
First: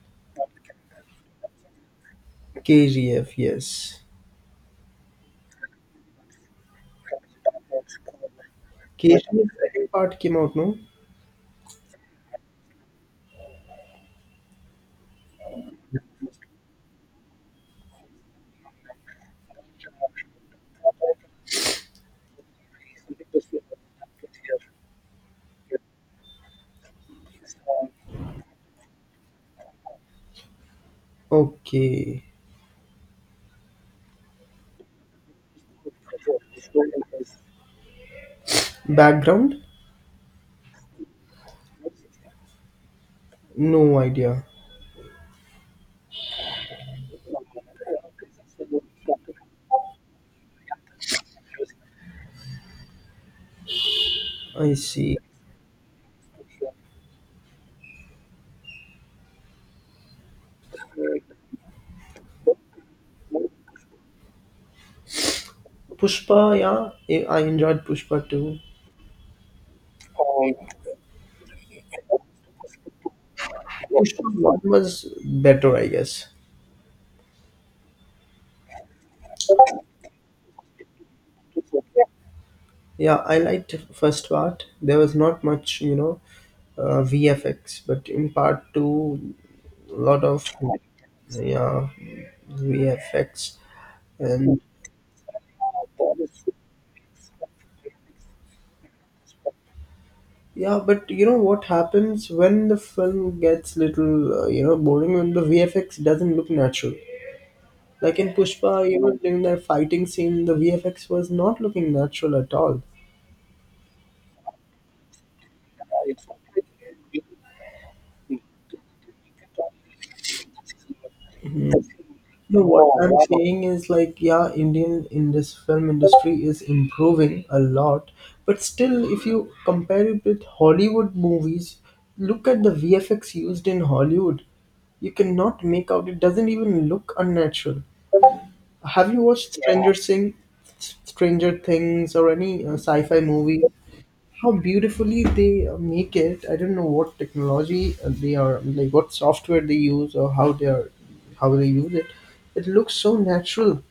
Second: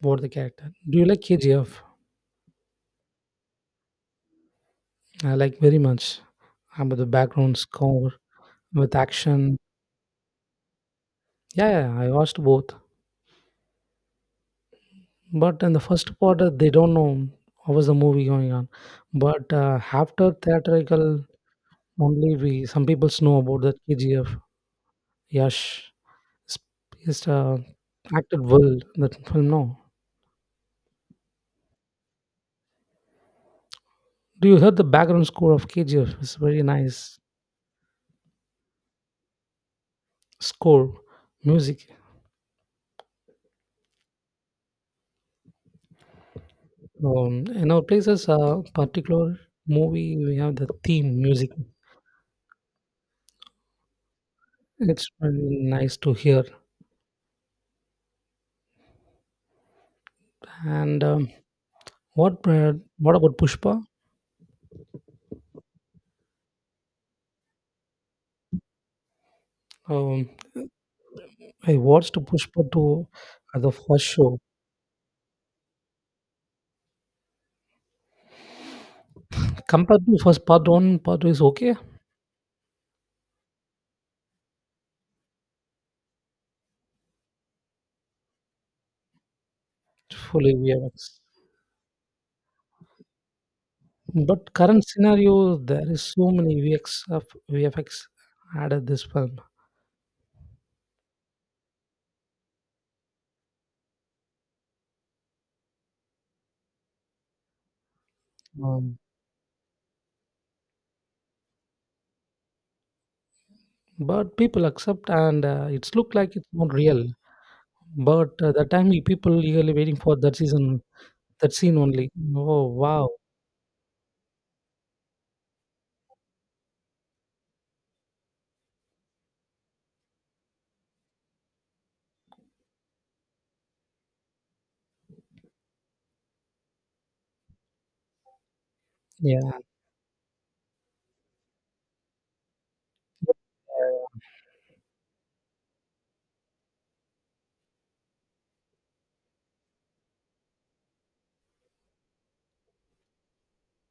S2: about the character. Do you like KGF?
S1: KGF. Yes.
S2: I like very much. About the background score with
S1: KGF
S2: action.
S1: second part came out, no?
S2: Yeah, yeah, I watched both. But in the first part, they don't know how was the movie going on. But after theatrical, only we some people know about that KGF. Yash. He's acted well in that film now.
S1: Okay.
S2: Do you hear the background score of KGF? It's very nice
S1: Background?
S2: score, music.
S1: No idea.
S2: In our places, a particular movie, we have the theme music.
S1: I
S2: It's
S1: see.
S2: very nice to hear. And what uh, what about Pushpa?
S1: Pushpa, yeah, I enjoyed Pushpa too.
S2: Um, I watched Pushpa 2 at the first
S1: Pushpa
S2: show.
S1: one was better, I guess.
S2: Compared to first part one, part two is okay.
S1: Yeah, I liked first part. There was not much, you know, VFX, but in part two, a lot of
S2: Fully VFX.
S1: yeah VFX
S2: But
S1: and
S2: current scenario, there is so many VX of VFX added this film,
S1: yeah. But you know what happens when the film gets little, you know, boring when the VFX doesn't look natural. Like in Pushpa,
S2: um,
S1: even during the fighting scene, the VFX was not looking natural at all.
S2: but people accept and it's look like it's not real. But the time people eagerly waiting for that season, that scene only. Oh
S1: No, what
S2: wow,
S1: I'm saying is like, yeah, Indian in this film industry is improving a lot, but still, if you compare it with Hollywood movies, look at the VFX used in Hollywood. You cannot make out; it doesn't even look unnatural. Have you
S2: yeah.
S1: watched Stranger Things, Stranger Things, or any sci-fi movie? How beautifully they make it. I don't know what technology they are like, what software they use, or how they are, how they use it. It looks so natural.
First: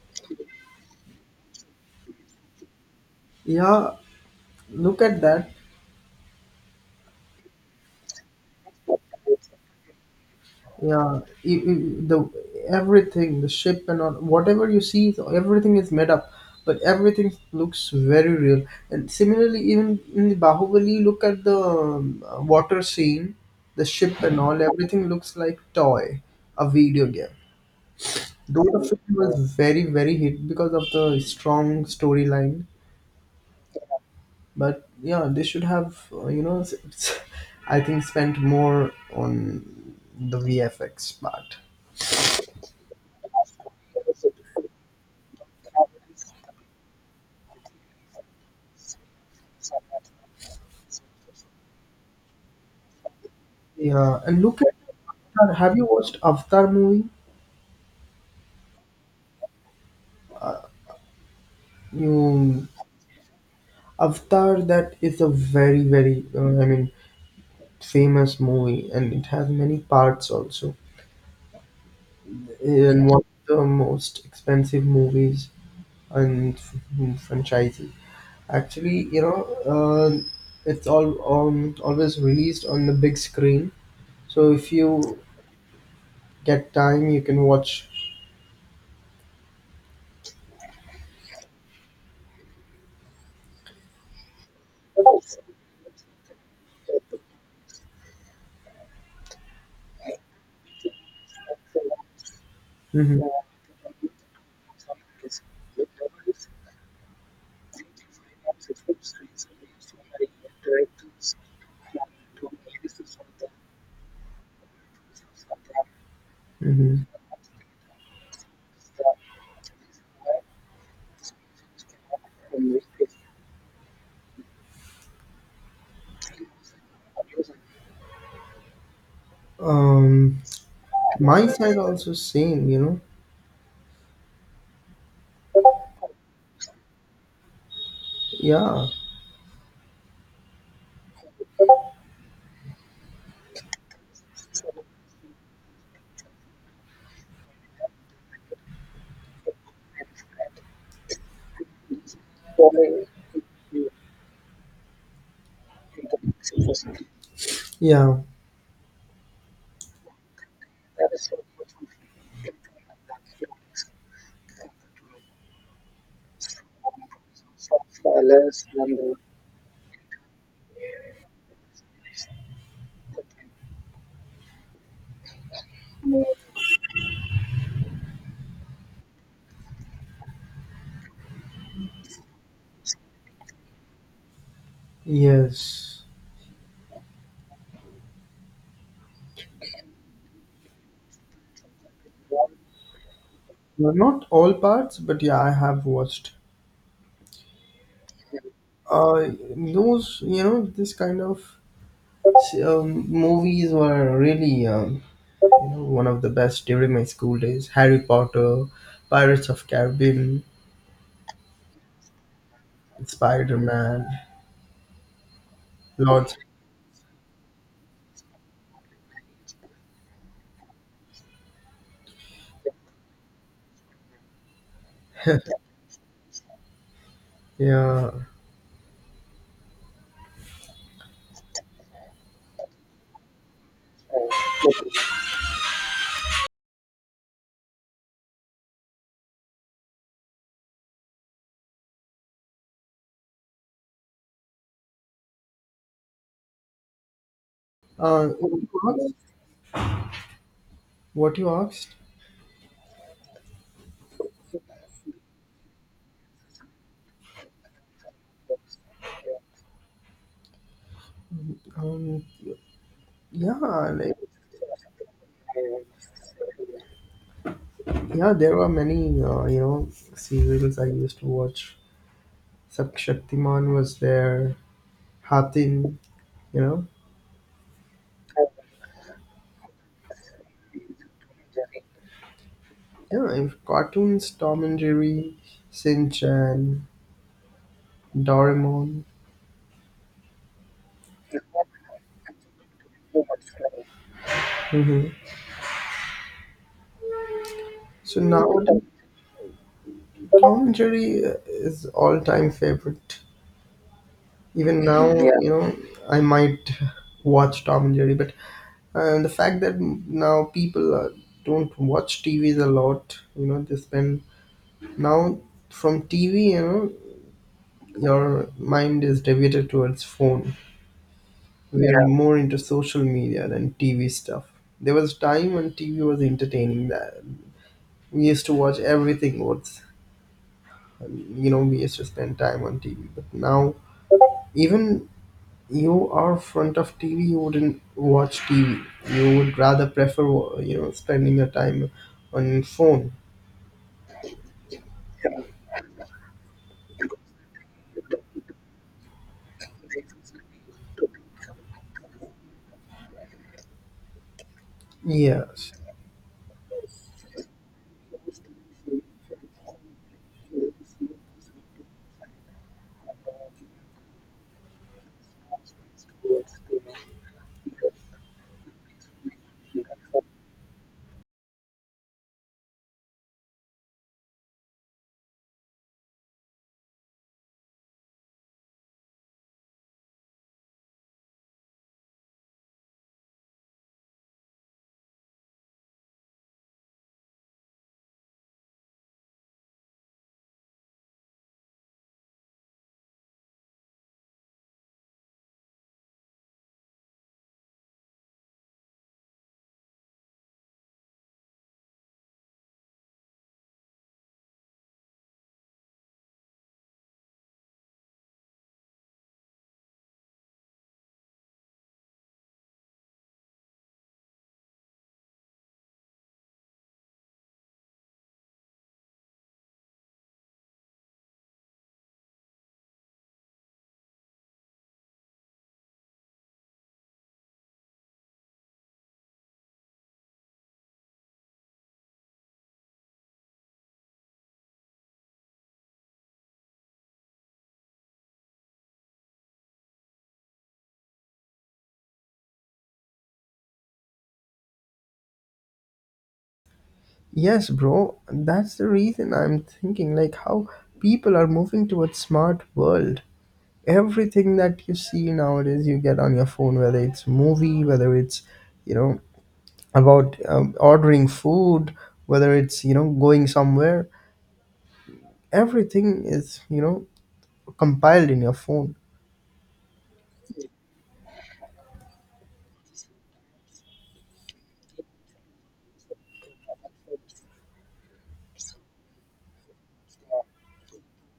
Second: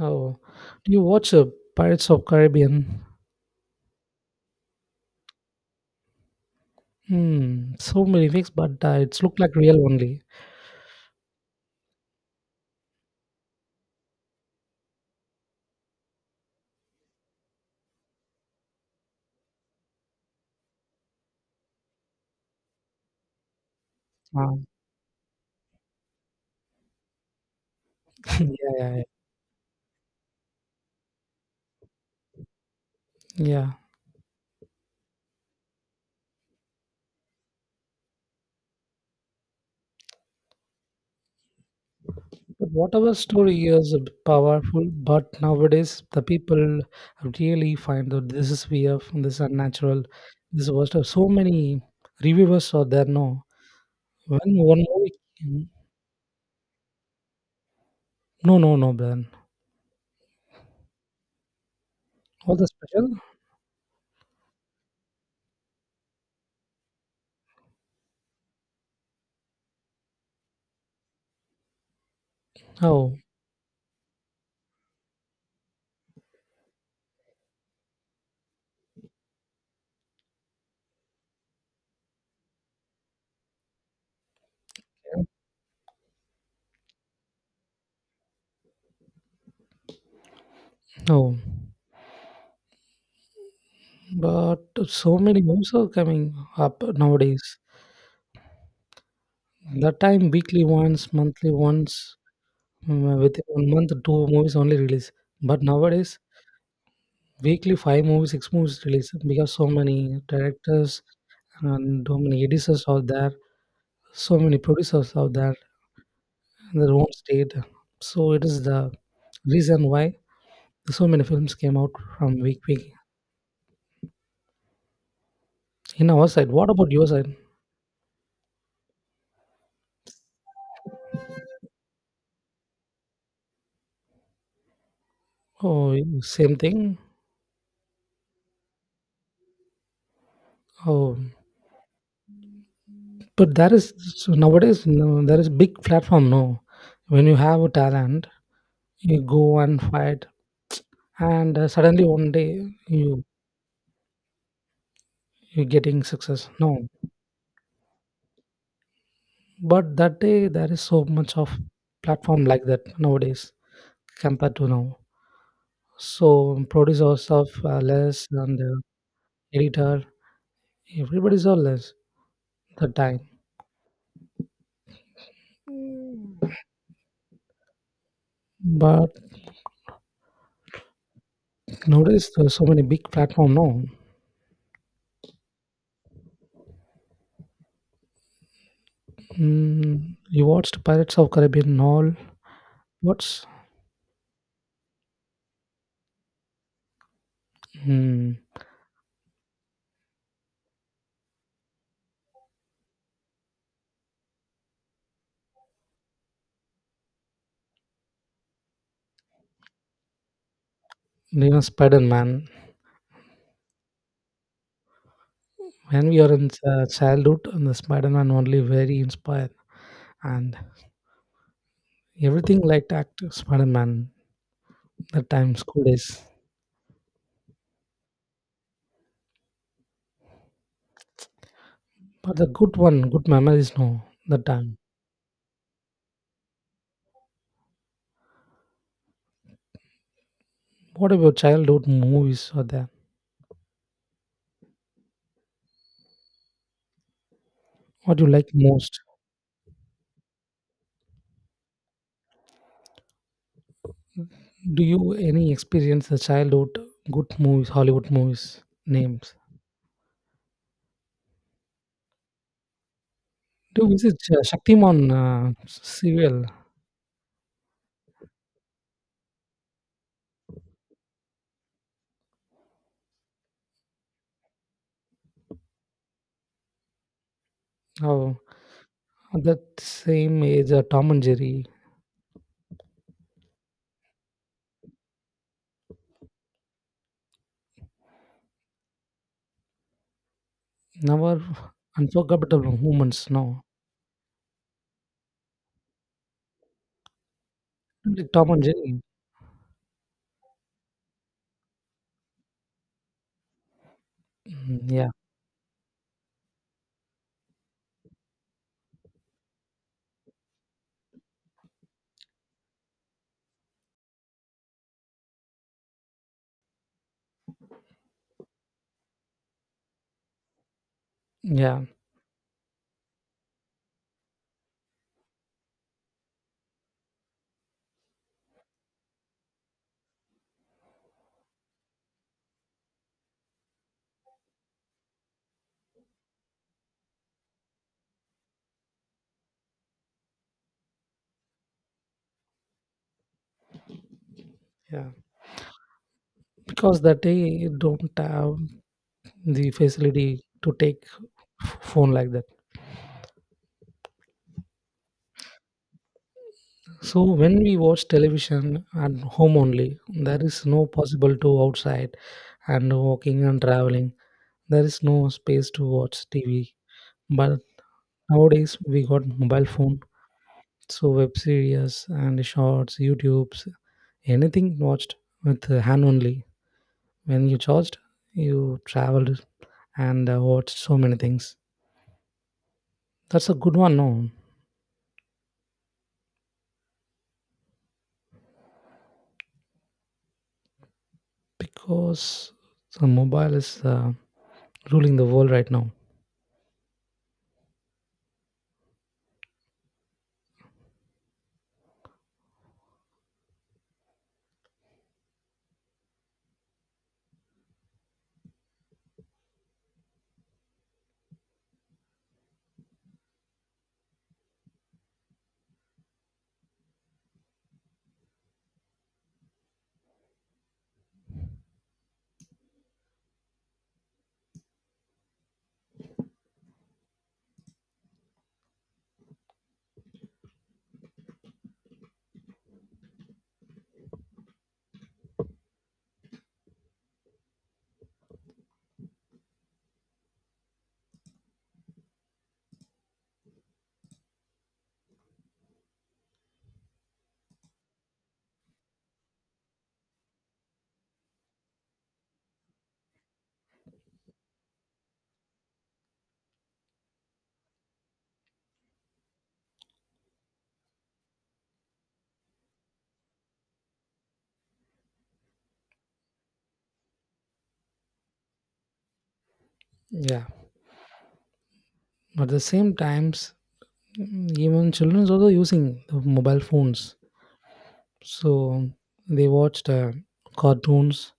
S2: Oh, do you watch Pirates of Caribbean?
S1: Yeah, look at that.
S2: Hmm, so many VFX, but it's look like real only.
S1: Yeah, the everything, the ship and all, whatever you see, so everything is made up, but everything looks very real. And similarly, even in the Bahubali, look at the water scene, the ship and
S2: Wow.
S1: all. Everything looks like toy, a video game.
S2: (laughs) Yeah,
S1: Though the
S2: yeah,
S1: film
S2: yeah,
S1: was very, very hit because of the strong storyline,
S2: yeah.
S1: but yeah, they should have, you know, s- (laughs) s- I think spent more on the VFX part.
S2: But whatever story is powerful, but nowadays the people really find that this is weird, this is unnatural, this was so many reviewers are there. No,
S1: Yeah,
S2: when
S1: and look at
S2: one movie,
S1: Avatar.
S2: came-
S1: Have you watched Avatar movie?
S2: no, no, no, Ben, all the
S1: You
S2: special,
S1: Avatar that is a very, very, I mean, famous movie, and it has many parts also, and
S2: oh,
S1: one of the most expensive movies and franchises. Actually, you know, it's all always released on the big screen. So if you get time, you can watch.
S2: no, but so many movies are coming up nowadays. That time, weekly once, monthly once,
S1: Hmm.
S2: within one month, two movies only release. But nowadays, weekly five movies, six movies released because so many directors and so many editors are there, so many producers are there in their
S1: Hmm.
S2: own state. So it is the reason why so many films came out from week week. In our side, what about your side?
S1: Um, my side also same. You know,
S2: Oh, same thing.
S1: yeah,
S2: Oh, but there is so nowadays no, there is big platform. No, when you have a talent, you go and fight, and suddenly one day you you're getting success. No,
S1: yeah,
S2: but that day there is so much of platform like that nowadays compared to now. So producers of less and editor, everybody's all less that time. But nowadays there's so many big platform now.
S1: yes.
S2: Mm, you watched Pirates of Caribbean all. What's
S1: Well, not all parts, but yeah, I have watched.
S2: mm,
S1: Uh, those you know, this kind of movies were really you know one of the best during my school days. Harry Potter, Pirates of Caribbean,
S2: even Spider Man?
S1: Spider Man,
S2: When we are
S1: Lord,
S2: in childhood, and the Spider Man only very inspired and everything like act Spider Man that time school days.
S1: yeah.
S2: But the good one, good memories, no, the time. What about childhood movies are there? What do you like
S1: What
S2: most?
S1: you asked? What you asked?
S2: Do you any experience the childhood good movies, Hollywood movies names?
S1: Um, yeah,
S2: Do you
S1: like,
S2: visit Shaktiman serial?
S1: yeah. There were many, you know, serials I used to watch. Sub Shaktiman was there. Hatim, you know,
S2: Oh, that same age, Tom and Jerry.
S1: yeah. And cartoons, Tom and Jerry, Shin Chan, Doraemon.
S2: Never unforgettable moments, no.
S1: Hmm. So
S2: Like
S1: now
S2: Tom and Jerry.
S1: Tom and Jerry is all-time favorite. Even
S2: Mm,
S1: now,
S2: yeah,
S1: yeah, you know, I might watch Tom and Jerry, but and the fact that now people don't watch TVs a lot, you know, they spend now from TV, you know, your mind is deviated towards phone.
S2: yeah,
S1: We are yeah, more into social media than TV stuff. There was a time when TV was entertaining that we used to watch everything. What's you know, we used to spend time on TV. But now even you are front of TV, you wouldn't watch TV. You would rather prefer, you know, spending your time on phone.
S2: yeah. Because that day you don't have the facility to take phone like that.
S1: Yes.
S2: So when we watch television at home only, there is no possible to outside and walking and traveling. There is no space to watch TV. But nowadays we got mobile phone, so web series and shorts, YouTube's, anything watched with the hand only. When you charged, you traveled and watched so many things. That's a good one, no? Because the mobile is ruling the world right now.
S1: Yes, bro. That's the reason I'm thinking like how people are moving towards smart world. Everything that you see nowadays you get on your phone, whether it's movie, whether it's, you know, about ordering food, whether it's, you know, going somewhere. Everything is, you know, compiled in your phone.
S2: Yeah. But at the same times, mm, even childrens also using the mobile phones, so they watched cartoons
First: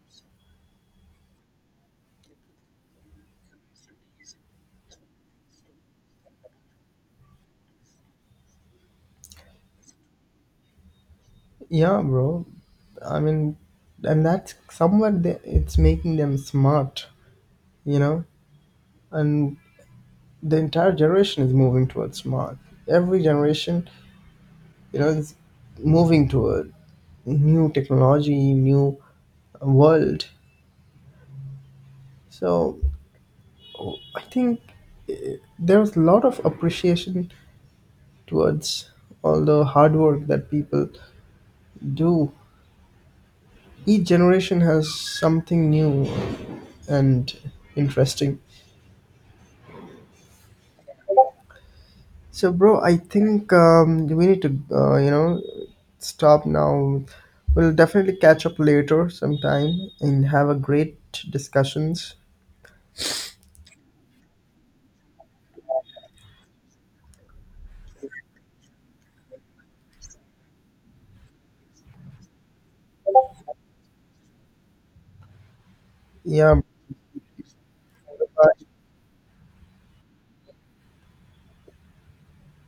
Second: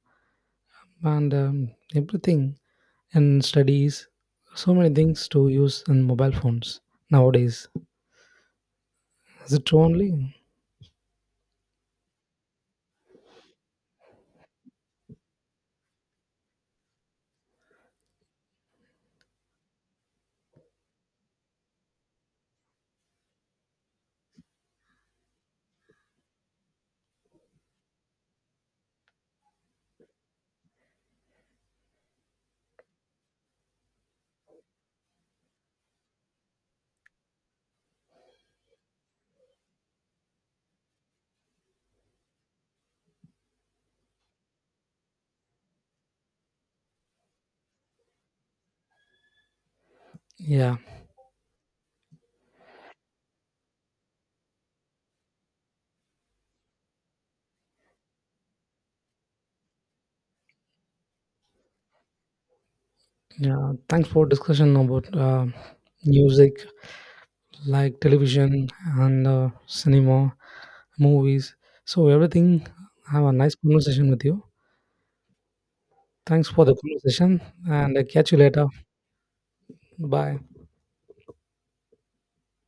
S2: and everything and studies. So many things to use in mobile phones nowadays. Is it true only?
S1: Yeah, bro. I mean, and that's somewhat they, it's making them smart, you know, and the entire generation is moving towards smart. Every generation, you know, is moving toward new technology, new world. So I think there was a lot of appreciation towards all the hard work that people do. Each generation has something new and interesting.
S2: Yeah.
S1: So, bro, I think we need to, you know, stop now. We'll definitely catch up later sometime and have a great discussions.
S2: Yeah. Thanks for discussion about music, like television and cinema, movies. So everything. Have a nice conversation with you. Thanks
S1: Yeah,
S2: for the conversation, and catch you later.
S1: bye.
S2: Bye.